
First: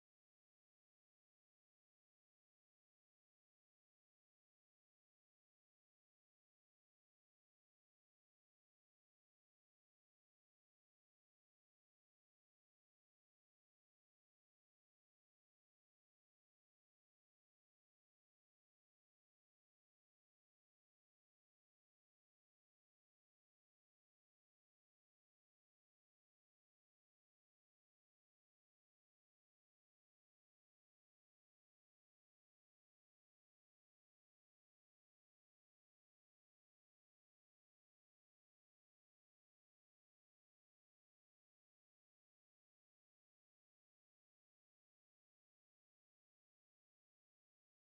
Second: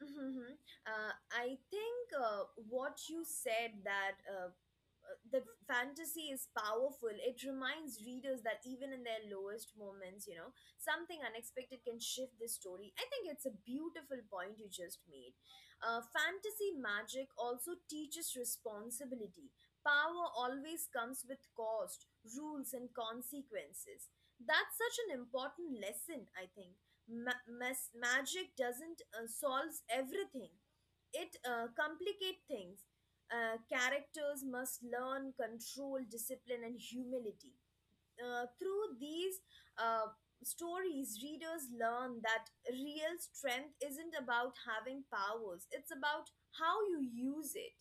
S1: I think what you said that the fantasy is powerful. It reminds readers that even in their lowest moments, you know, something unexpected can shift the story. I think it's a beautiful point you just made. Fantasy magic also teaches responsibility. Power always comes with cost, rules, and consequences. That's such an important lesson, I think. Magic doesn't solves everything, it complicate things, characters must learn control, discipline, and humility. Through these uh, stories, readers learn that real strength isn't about having powers, it's about how you use it.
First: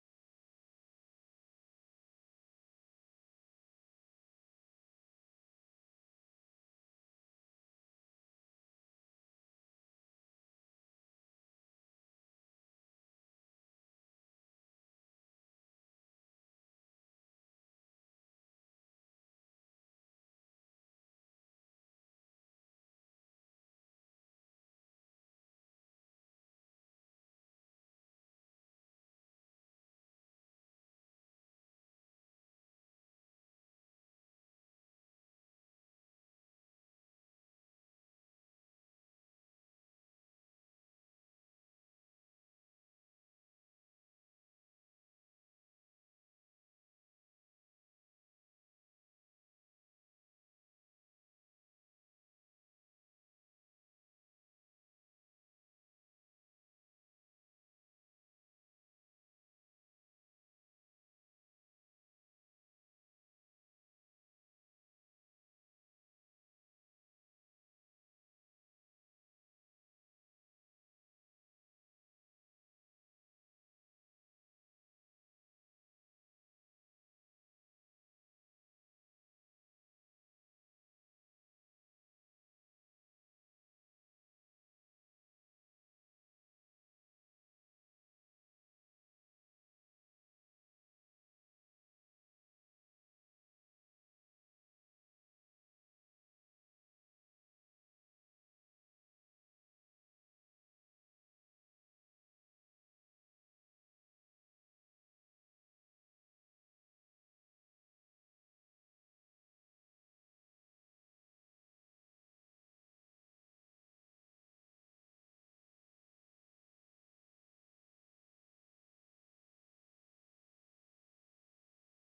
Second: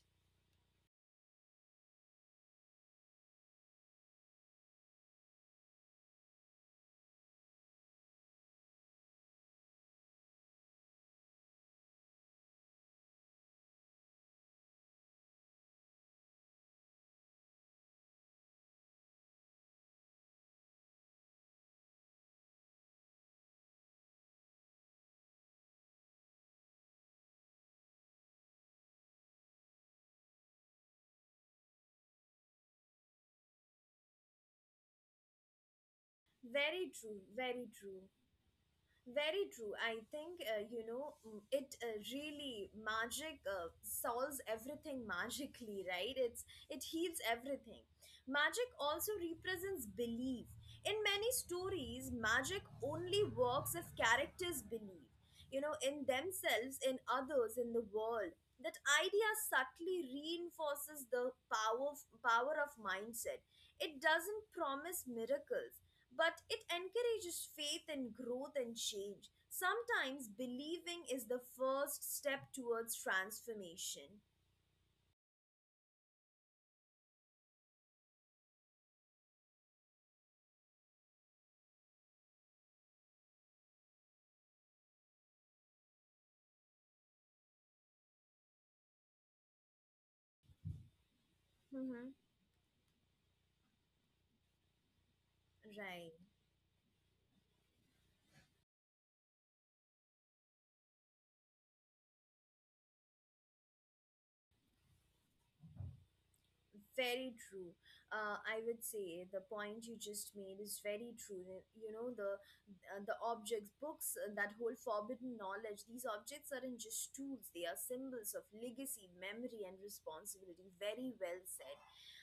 S1: Very true, very true. Very true. I think, it really magic solves everything magically, right? It heals everything. Magic also represents belief. In many stories, magic only works if characters believe, you know, in themselves, in others, in the world. That idea subtly reinforces the power of mindset. It doesn't promise miracles, but it encourages faith and growth and change. Sometimes believing is the first step towards transformation. Mm-hmm. Right. Very true. I would say the point you just made is very true. You know, the objects, books, that whole forbidden knowledge. These objects aren't just tools; they are symbols of legacy, memory, and responsibility. Very well said.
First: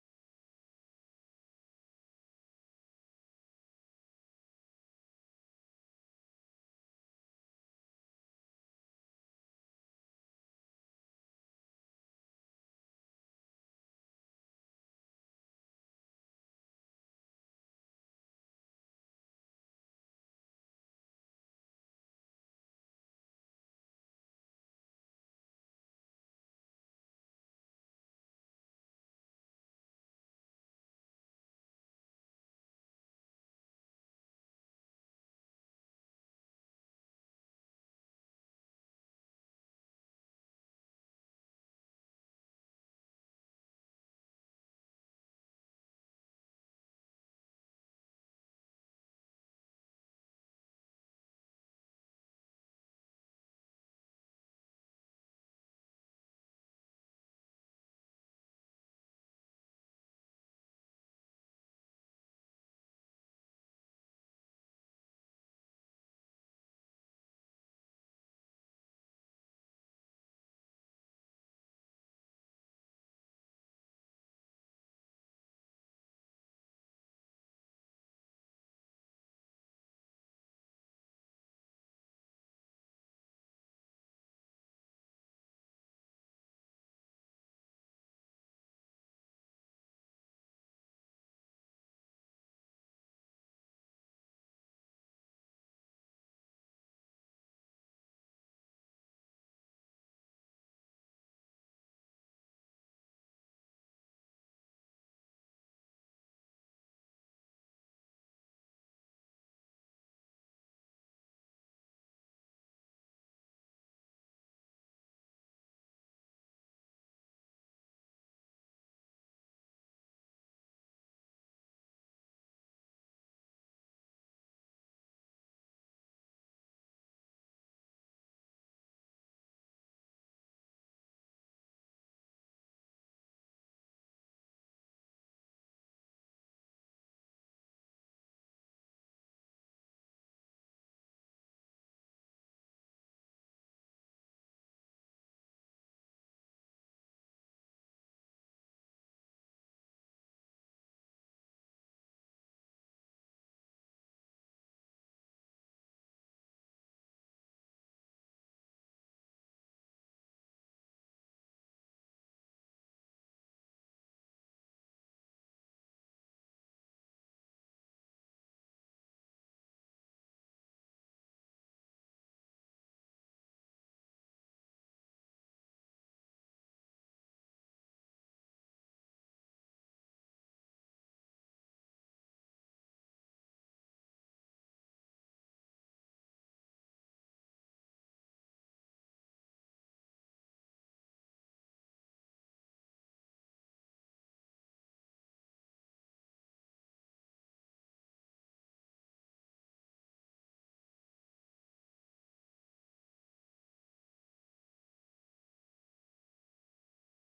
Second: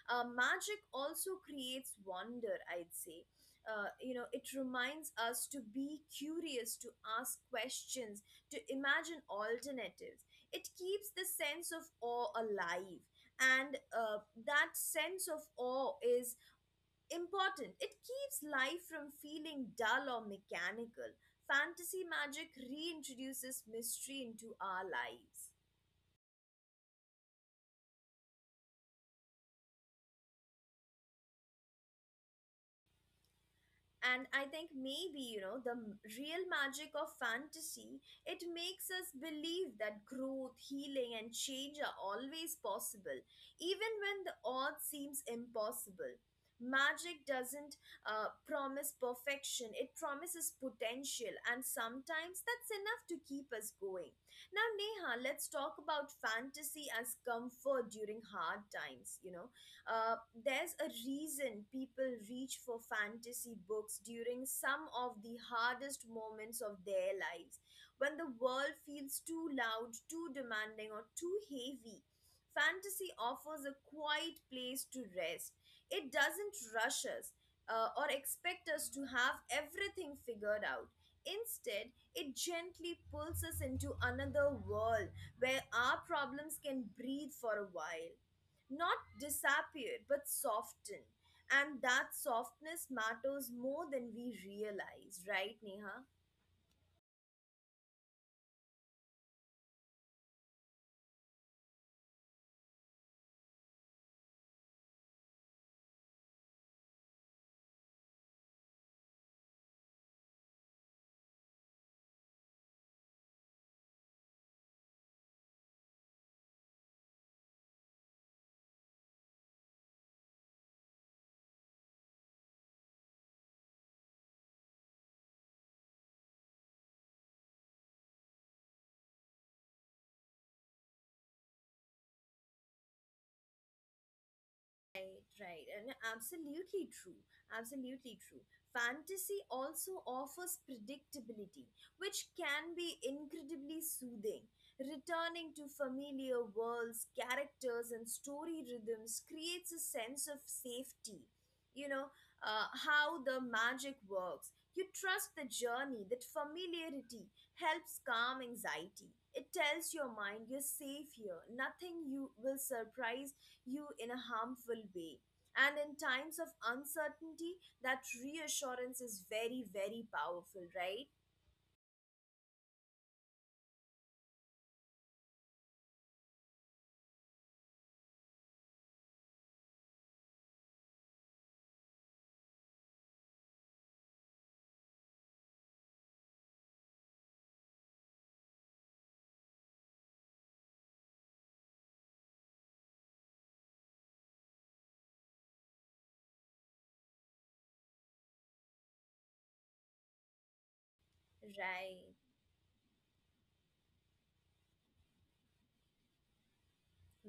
S1: Magic also creates wonder, I'd say. You know, it reminds us to be curious, to ask questions, to imagine alternatives. It keeps the sense of awe alive, and that sense of awe is important. It keeps life from feeling dull or mechanical. Fantasy magic reintroduces mystery into our lives. And I think maybe, you know, the real magic of fantasy, it makes us believe that growth, healing, and change are always possible, even when the odds seems impossible. Magic doesn't promise perfection, it promises potential, and sometimes that's enough to keep us going. Now, Neha, let's talk about fantasy as comfort during hard times. Uh, there's a reason people reach for fantasy books during some of the hardest moments of their lives, when the world feels too loud, too demanding, or too heavy. Fantasy offers a quiet place to rest. It doesn't rush us or expect us to have everything figured out. Instead, it gently pulls us into another world where our problems can breathe for a while, not disappeared but soften, and that softness matters more than we realize, right, Neha? Right, right, and absolutely true. Absolutely true. Fantasy also offers predictability, which can be incredibly soothing. Returning to familiar worlds, characters, and story rhythms creates a sense of safety. You know, how the magic works. You trust the journey. That familiarity helps calm anxiety. It tells your mind you're safe here, nothing you will surprise you in a harmful way. And in times of uncertainty, that reassurance is very, very powerful, right? Right.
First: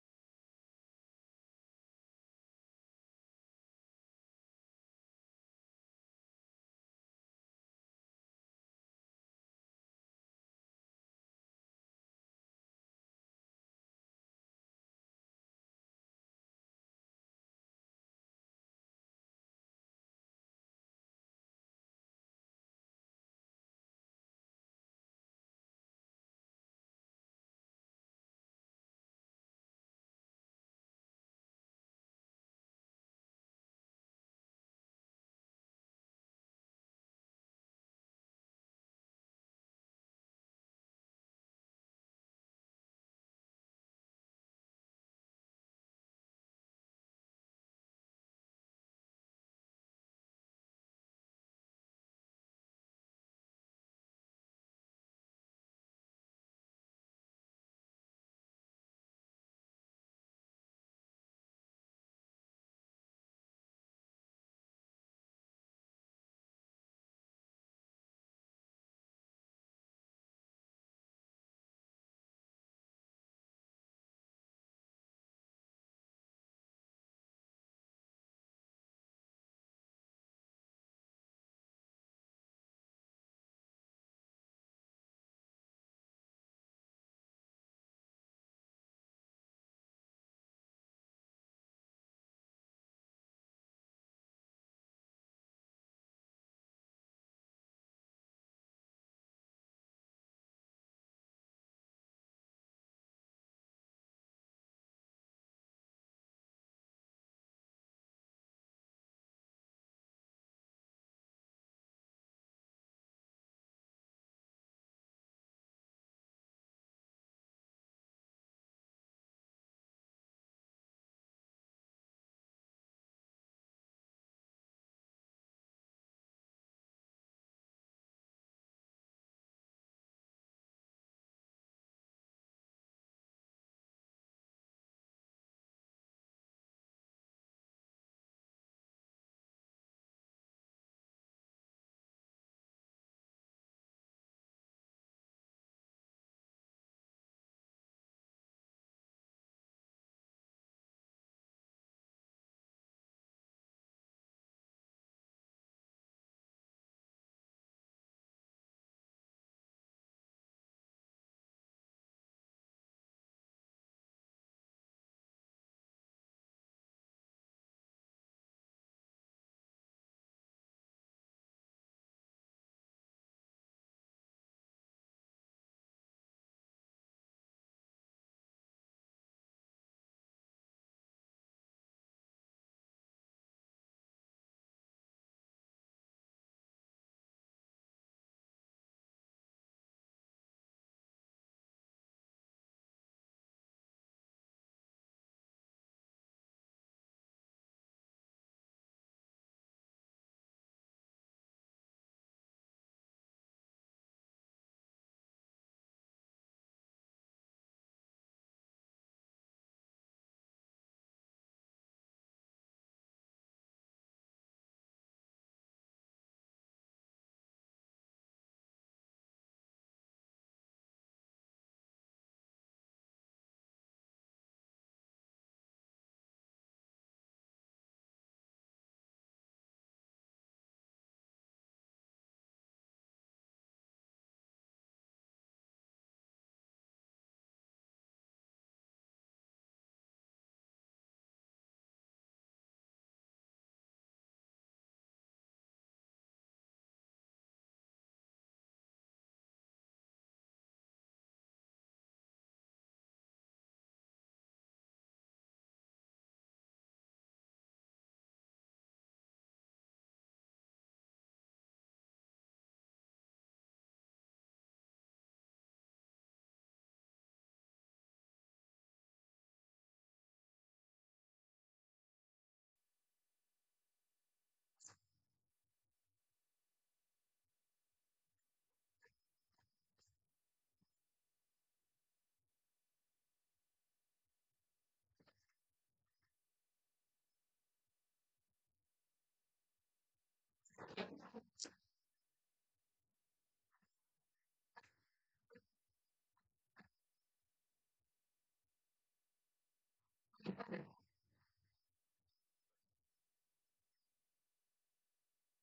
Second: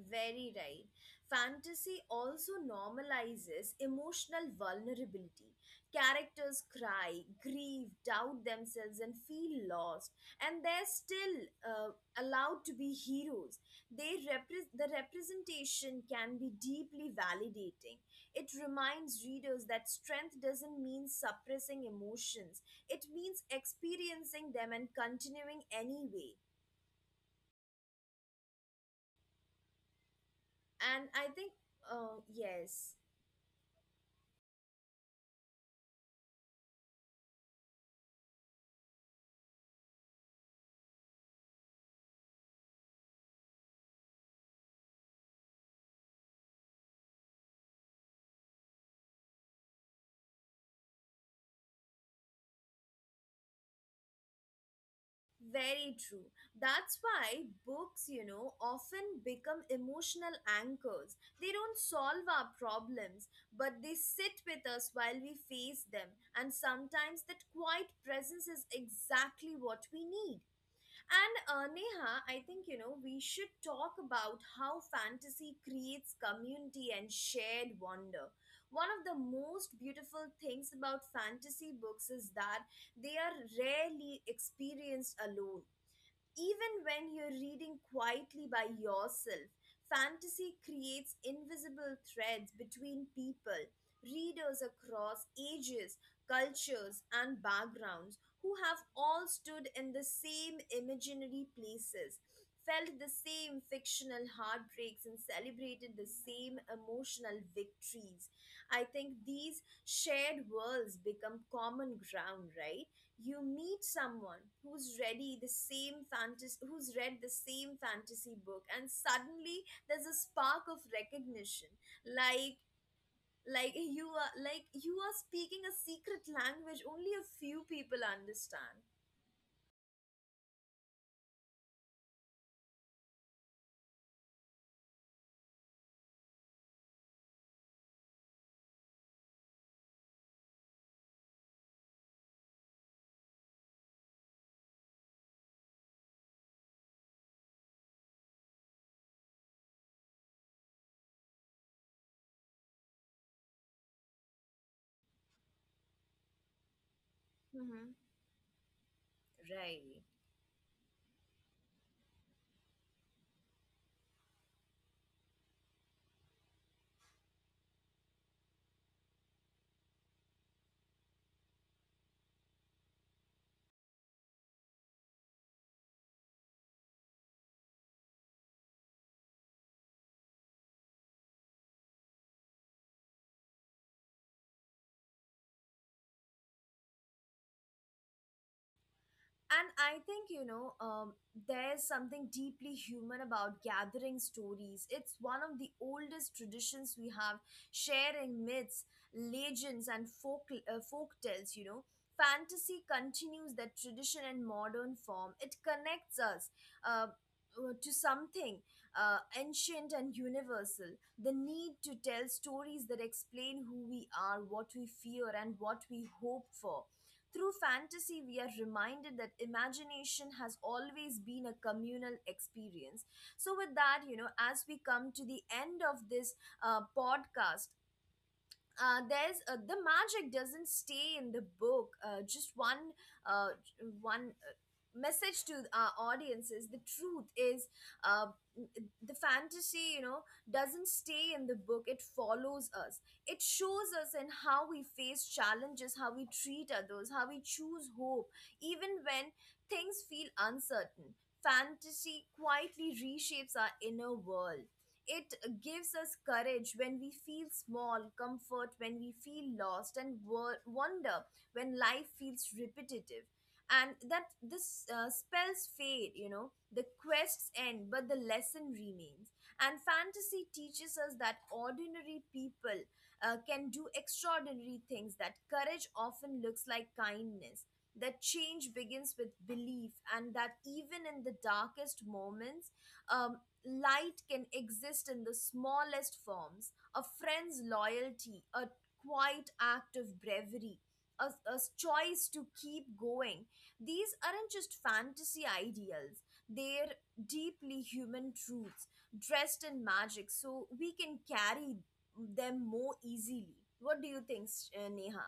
S1: Very right. Fantasy also normalizes emotional vulnerability. Characters cry, grieve, doubt themselves, and feel lost, and they're still uh, allowed to be heroes. The representation can be deeply validating. It reminds readers that strength doesn't mean suppressing emotions, it means experiencing them and continuing anyway. And I think, yes. Very true. That's why books, you know, often become emotional anchors. They don't solve our problems, but they sit with us while we face them. And sometimes that quiet presence is exactly what we need. And Neha, I think, you know, we should talk about how fantasy creates community and shared wonder. One of the most beautiful things about fantasy books is that they are rarely experienced alone. Even when you're reading quietly by yourself, fantasy creates invisible threads between people, readers across ages, cultures, and backgrounds who have all stood in the same imaginary places, felt the same fictional heartbreaks, and celebrated the same emotional victories. I think these shared worlds become common ground, right? You meet someone who's ready the same fantasy, who's read the same fantasy book, and suddenly there's a spark of recognition, like like you are speaking a secret language only a few people understand. Mm-hmm. Right. And I think, you know, there's something deeply human about gathering stories. It's one of the oldest traditions we have, sharing myths, legends, and folk tales, you know. Fantasy continues that tradition in modern form. It connects us uh, to something ancient and universal. The need to tell stories that explain who we are, what we fear, and what we hope for. Through fantasy, we are reminded that imagination has always been a communal experience. So, with that, you know, as we come to the end of this podcast, the magic doesn't stay in the book. Uh, just one uh, one uh, message to our audience is, the truth is, uh, the fantasy, you know, doesn't stay in the book. It follows us. It shows us in how we face challenges, how we treat others, how we choose hope, even when things feel uncertain. Fantasy quietly reshapes our inner world. It gives us courage when we feel small, comfort when we feel lost, and wonder when life feels repetitive. And that this spells fade, you know, the quests end, but the lesson remains. And fantasy teaches us that ordinary people can do extraordinary things, that courage often looks like kindness, that change begins with belief, and that even in the darkest moments, um, light can exist in the smallest forms: a friend's loyalty, a quiet act of bravery, a choice to keep going. These aren't just fantasy ideals, they're deeply human truths dressed in magic, so we can carry them more easily. What do you think, Neha?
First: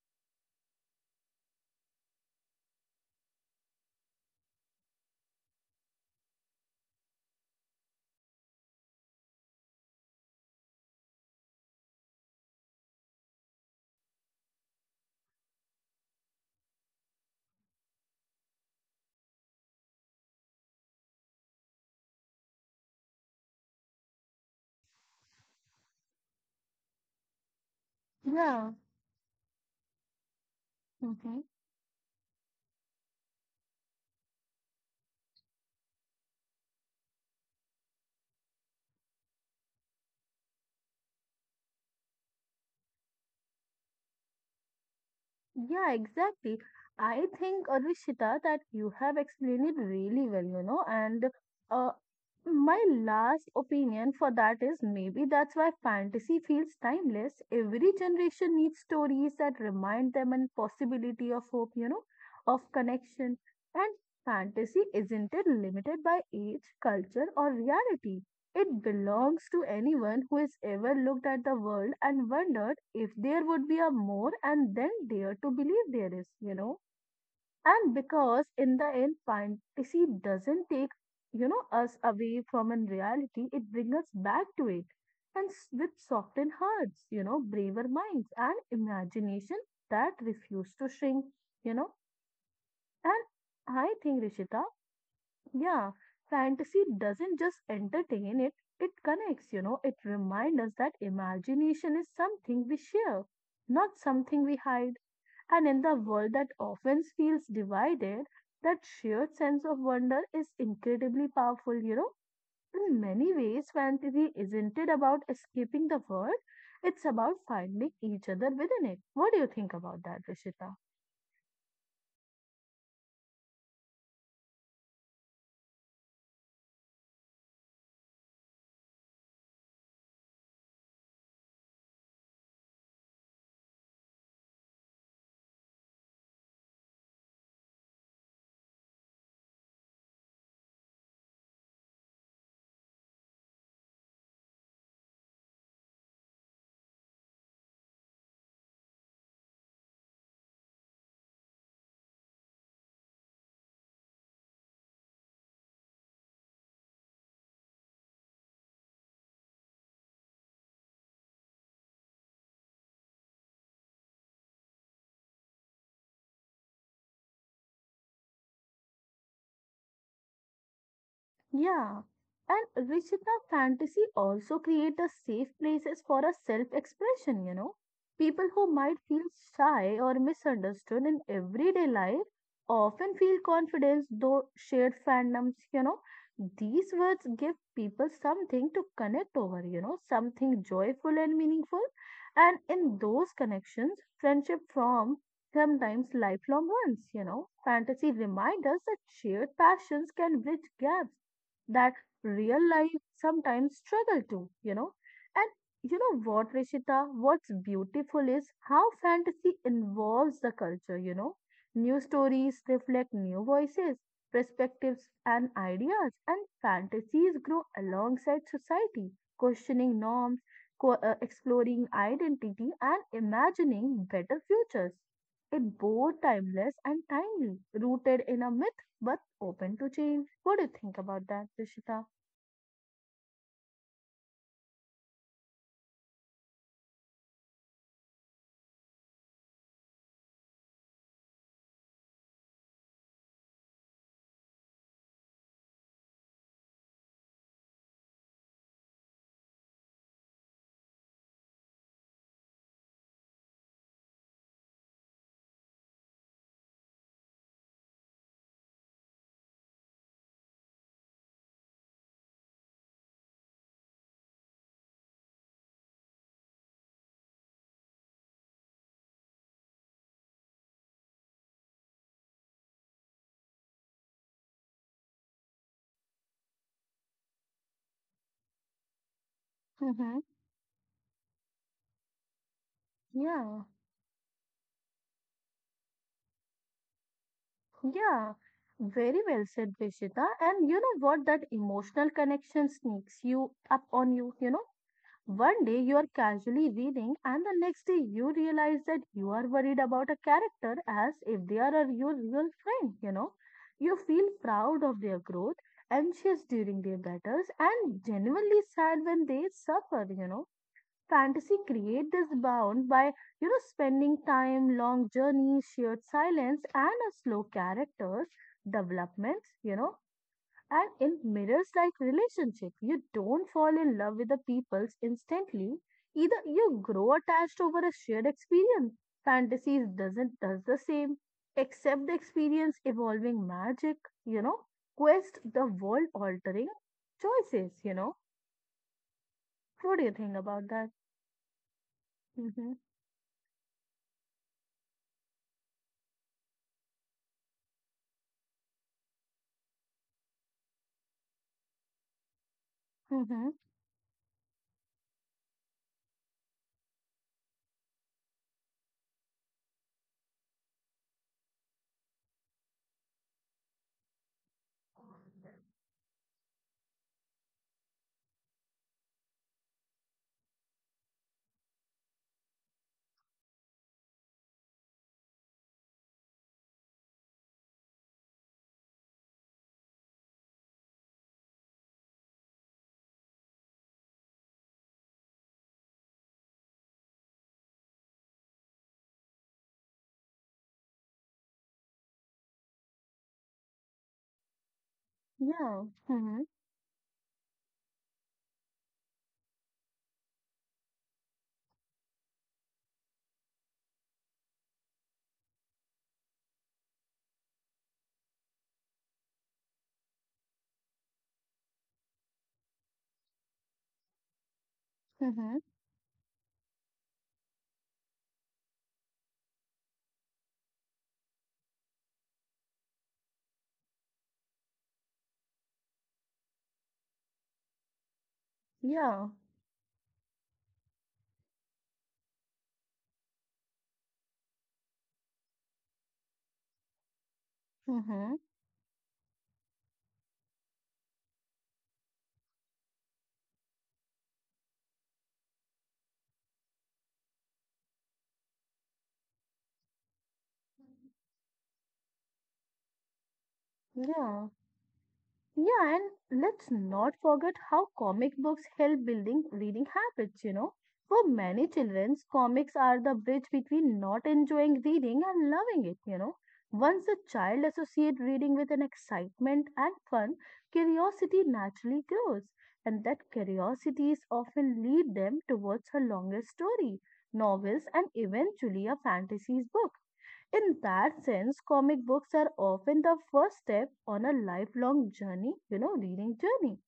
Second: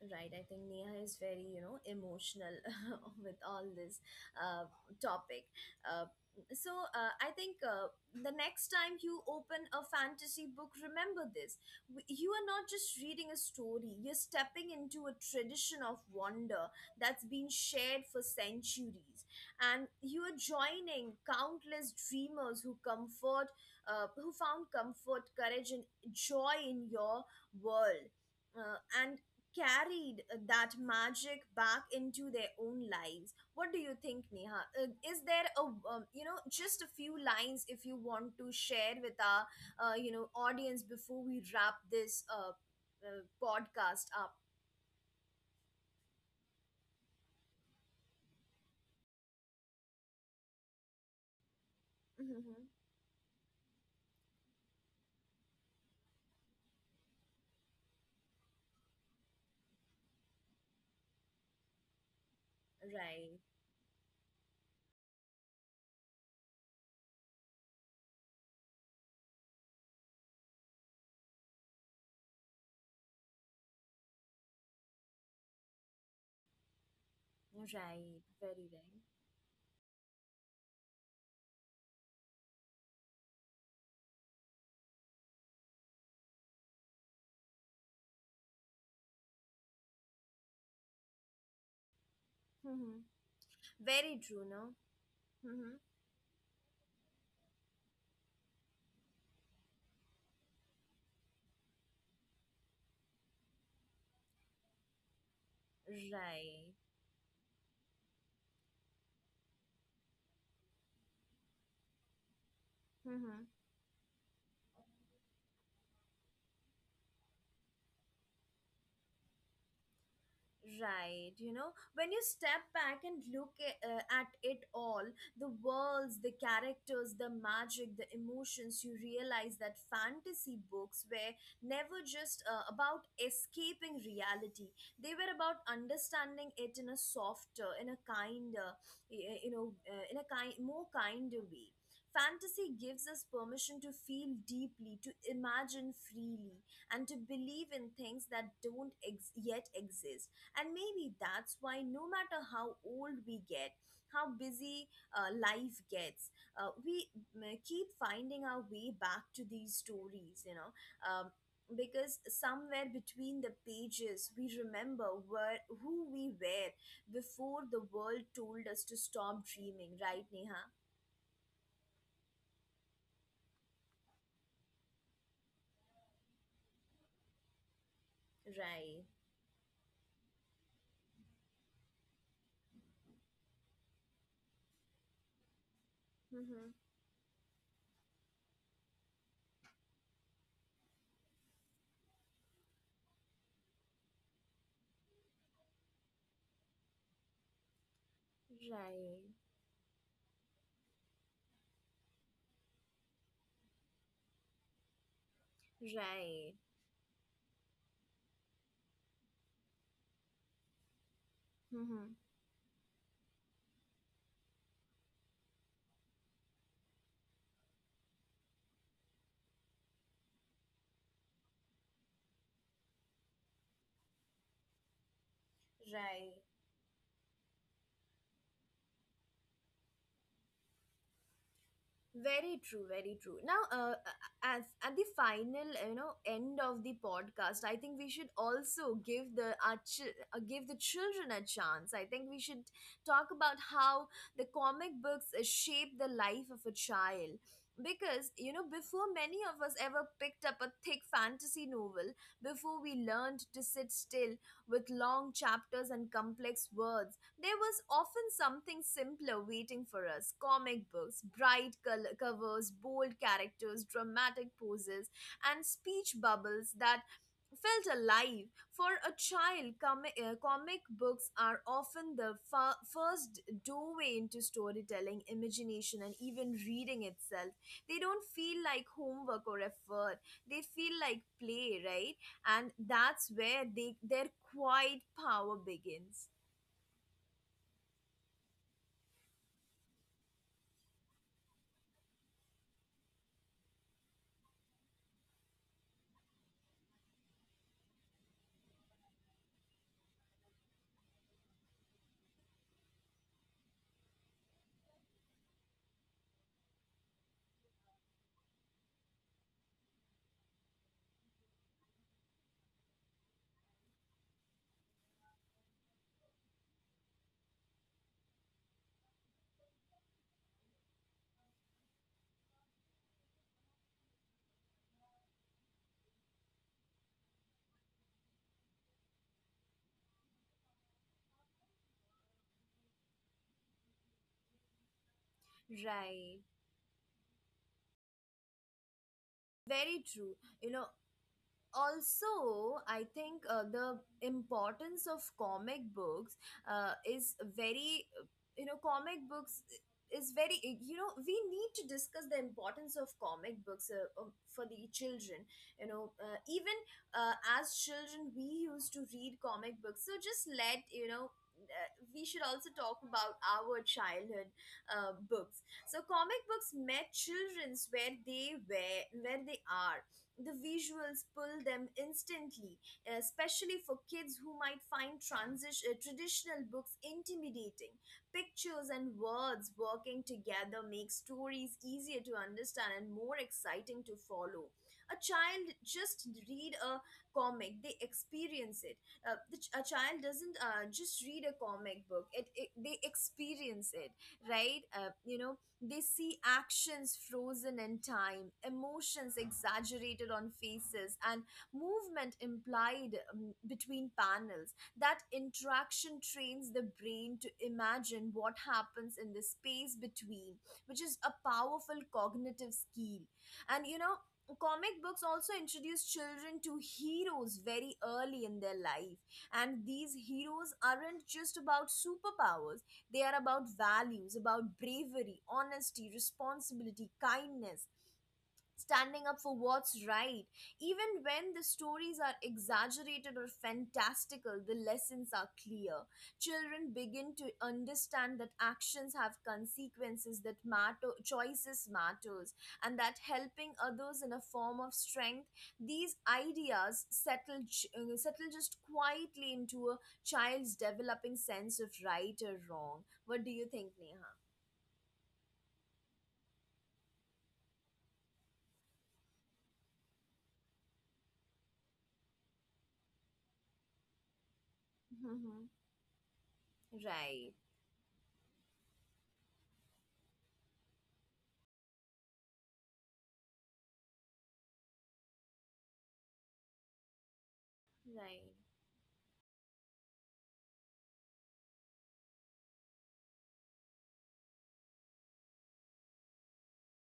S1: Right, I think Neha is very, you know, emotional with all this uh, topic. Uh, so, I think, the next time you open a fantasy book, remember this: you are not just reading a story; you're stepping into a tradition of wonder that's been shared for centuries, and you are joining countless dreamers who who found comfort, courage, and joy in your world,
S2: Yeah,
S1: and carried that magic
S2: mhm.
S1: back into their own lives. What do you think, Neha? Is there a you know, just a few lines if you want to share with our you know, audience before we wrap this podcast up?
S2: yeah, exactly. I think, Advishita, that you have explained it really well, and uh,
S1: Mhm.
S2: my last opinion for that is maybe that's why fantasy feels timeless. Every generation needs stories that remind them and possibility of hope, of
S1: Right.
S2: connection. And fantasy isn't it limited by age, culture, or reality? It belongs to anyone who has ever looked at the world and wondered if there would be a more and then dared to believe there is. And
S1: Right.
S2: because
S1: Very
S2: in
S1: right.
S2: the end, fantasy doesn't take, us away from in reality, it brings us back to it. And with softened hearts, braver minds and imagination that refuse to shrink, you know.
S1: Mhm.
S2: And
S1: Very
S2: I
S1: true.
S2: think,
S1: No.
S2: Rishita,
S1: Hmm.
S2: yeah, fantasy doesn't just entertain it, it connects, it reminds us that imagination is something we share, not something we hide. And in the world
S1: Right.
S2: that often feels divided, that shared sense of wonder is incredibly powerful. In
S1: Mhm.
S2: many ways, fantasy isn't it about escaping the world, it's about finding each other within it. What do you think about that, Rishita?
S1: Right, you know, when you step back and look at it all, the worlds, the characters, the magic, the emotions, you realize that fantasy books were never just about escaping reality, they were about understanding it in a softer, in a kinder, you know, in a kinder way. Fantasy gives us permission to feel deeply, to imagine freely, and to believe in things that don't yet exist. And maybe that's why, no matter how old we get, how busy life gets, we keep finding our way back to these stories, you know. Um, because somewhere between the pages, we remember who we were before the world told us to stop dreaming, right, Neha?
S2: Yeah, and Rishita fantasy also create a safe places for a self-expression, People who
S1: Right.
S2: might feel shy or misunderstood in everyday life often feel confidence though shared fandoms.
S1: Mm-hmm.
S2: These words give people something to connect over, something joyful and meaningful. And in those connections, friendship form sometimes lifelong ones. Fantasy remind us that
S1: Right.
S2: shared passions can bridge gaps that real life sometimes struggle to. And you know
S1: Right.
S2: what, Rishita, what's beautiful is how fantasy involves the culture.
S1: Mm-hmm.
S2: New stories reflect new voices, perspectives, and ideas, and fantasies grow alongside society, questioning norms, exploring identity, and imagining better futures. It
S1: Right.
S2: both timeless and timely, rooted in a myth but open to change. What do you think about that, Prishita?
S1: Very true, very true. Now, as at the final, you know, end of the podcast, I think we should also give the children a chance. I think we should talk about how the comic books shape the life of a child, because, you know, before many of us ever picked up a thick fantasy novel, before we learned to sit still with long chapters and complex words, there was often something simpler waiting for us: comic books, bright covers, bold characters, dramatic poses, and speech bubbles that felt alive. For a child, comic books are often the first doorway into storytelling, imagination, and even reading itself. They don't feel like homework or effort,
S2: Mm-hmm.
S1: they feel like play, right? And that's where
S2: Yeah,
S1: their quiet power begins.
S2: yeah. Very well said, Prishita. And you know what? That emotional connection sneaks you up on you, you know. One day you are casually reading, and the next day you realize that you are worried about a character as if they are your real friend, you know. You feel proud of their growth, anxious during their battles, and genuinely sad when they suffer, fantasy create this bound by spending time long journeys shared silence and a slow characters developments and in mirrors like relationship you don't fall in love with the peoples instantly either you grow attached over a shared experience fantasies doesn't does the same except the experience evolving magic quest the world
S1: Right.
S2: altering choices
S1: Very
S2: what do
S1: true.
S2: you think
S1: You know,
S2: about that.
S1: also,
S2: Hmm.
S1: I think, the importance of comic books is very, you know, comic books is very, you know, we need to discuss the importance of comic
S2: Hmm.
S1: books for the children. You know, even as children, we used to read comic books. So just let, you know, we should also talk about our childhood books. So comic books met children's where they are, the visuals pull them instantly, especially for kids who might find traditional books intimidating. Pictures and words working together make stories easier to understand and more exciting to follow. A child just read a comic, they experience it. The ch- a child doesn't just read a comic book, it they experience it, right? You know, they
S2: Yeah.
S1: see
S2: Mm-hmm.
S1: actions frozen in time, emotions exaggerated on faces, and movement implied between panels. That interaction trains the brain to imagine what happens in the space between, which is a powerful cognitive skill. And you know, comic books also
S2: Mm-hmm.
S1: introduce children to heroes very early in their life, and these heroes aren't just about superpowers, they are about values, about bravery, honesty, responsibility, kindness, standing up for
S2: Yeah.
S1: what's right. Even when the stories are exaggerated or fantastical, the lessons are clear. Children begin to understand that
S2: Mm-hmm.
S1: actions have consequences, that matter choices matters, and that helping others in a form of strength. These ideas settle settle just quietly into a child's developing sense of right or wrong. What do you think, Neha?
S2: Yeah. Yeah. And let's not forget how comic books help building reading habits, For many children, comics are the bridge between not enjoying reading and loving it, Once a
S1: Right,
S2: child associates reading with an excitement and fun, curiosity naturally grows. And that curiosity is often lead them towards a longer story, novels, and
S1: right.
S2: eventually a fantasy book. In that sense, comic books are often the first step on a lifelong journey, reading journey.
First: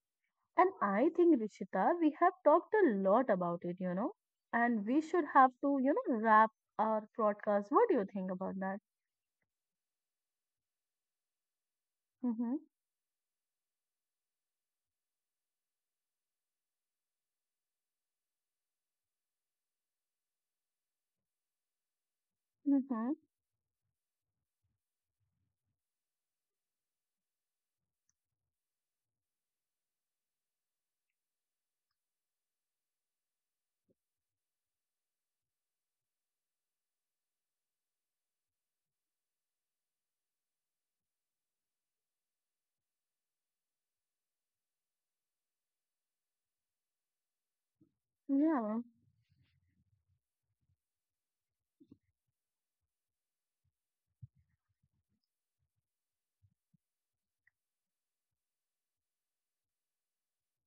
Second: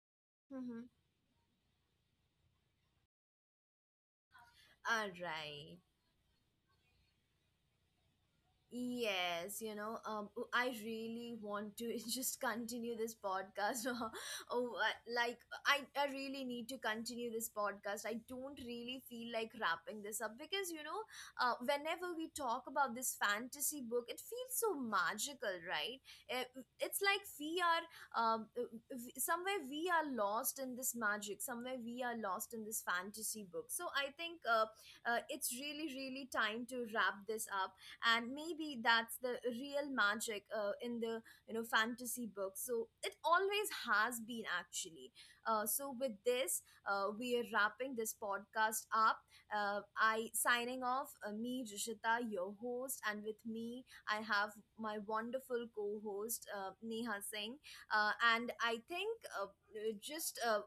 S2: And
S1: Mm-hmm.
S2: I think, Rishita, we have talked a lot about it, and we
S1: All
S2: should have to,
S1: right.
S2: wrap our podcast. What do you think about that?
S1: Yes, you know, oh, I really want to just
S2: Mm-hmm.
S1: continue this podcast. Oh, like I really need to continue this podcast. I don't really feel like wrapping this up because, you know, whenever we talk about
S2: Mm-hmm.
S1: this fantasy book, it feels so magical, right? Eh, It's like we are um, uh, somewhere we are lost in this magic. Somewhere we are lost in this fantasy book. So I think it's really, really time to wrap this up, and maybe that's the real magic in the, you know, fantasy book. So it always has been, actually. So with this, we are wrapping this
S2: Yeah.
S1: podcast up. I signing off, me, Rishita, your host, and with me I have my wonderful co-host, Neha Singh. Uh, and I think just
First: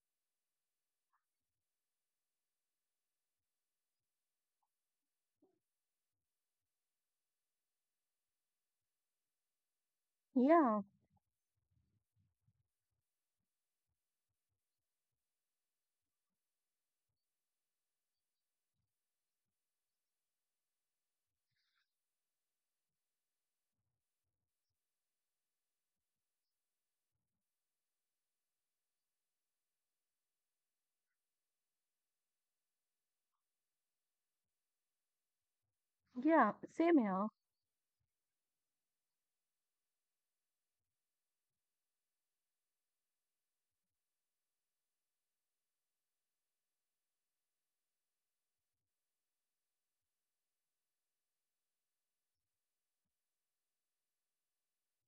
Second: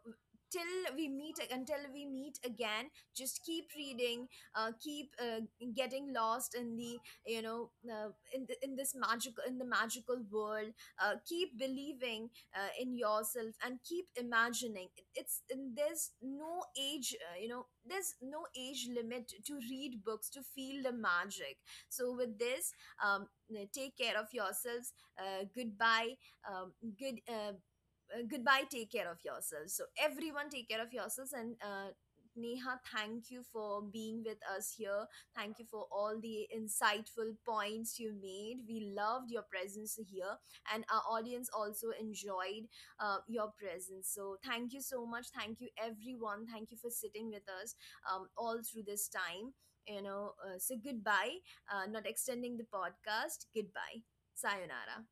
S1: till we meet until we meet again, just keep reading, keep getting lost in the, you know, in the magical world.
S2: Yeah.
S1: Keep believing in yourself and keep imagining. It's, and there's no age, you know, there's no age limit to read books, to feel the magic. So with this, um, take care of yourselves. uh, goodbye um, good uh, Goodbye. Take care of yourselves. So everyone, take care of yourselves. And Neha, thank you for being with us here. Thank you for all the
S2: Yeah. Same here.
S1: insightful points you made. We loved your presence here, and our audience also enjoyed your presence. So, thank you so much. Thank you, everyone. Thank you for sitting with us all through this time. You know, so goodbye. Not extending the podcast. Goodbye. Sayonara.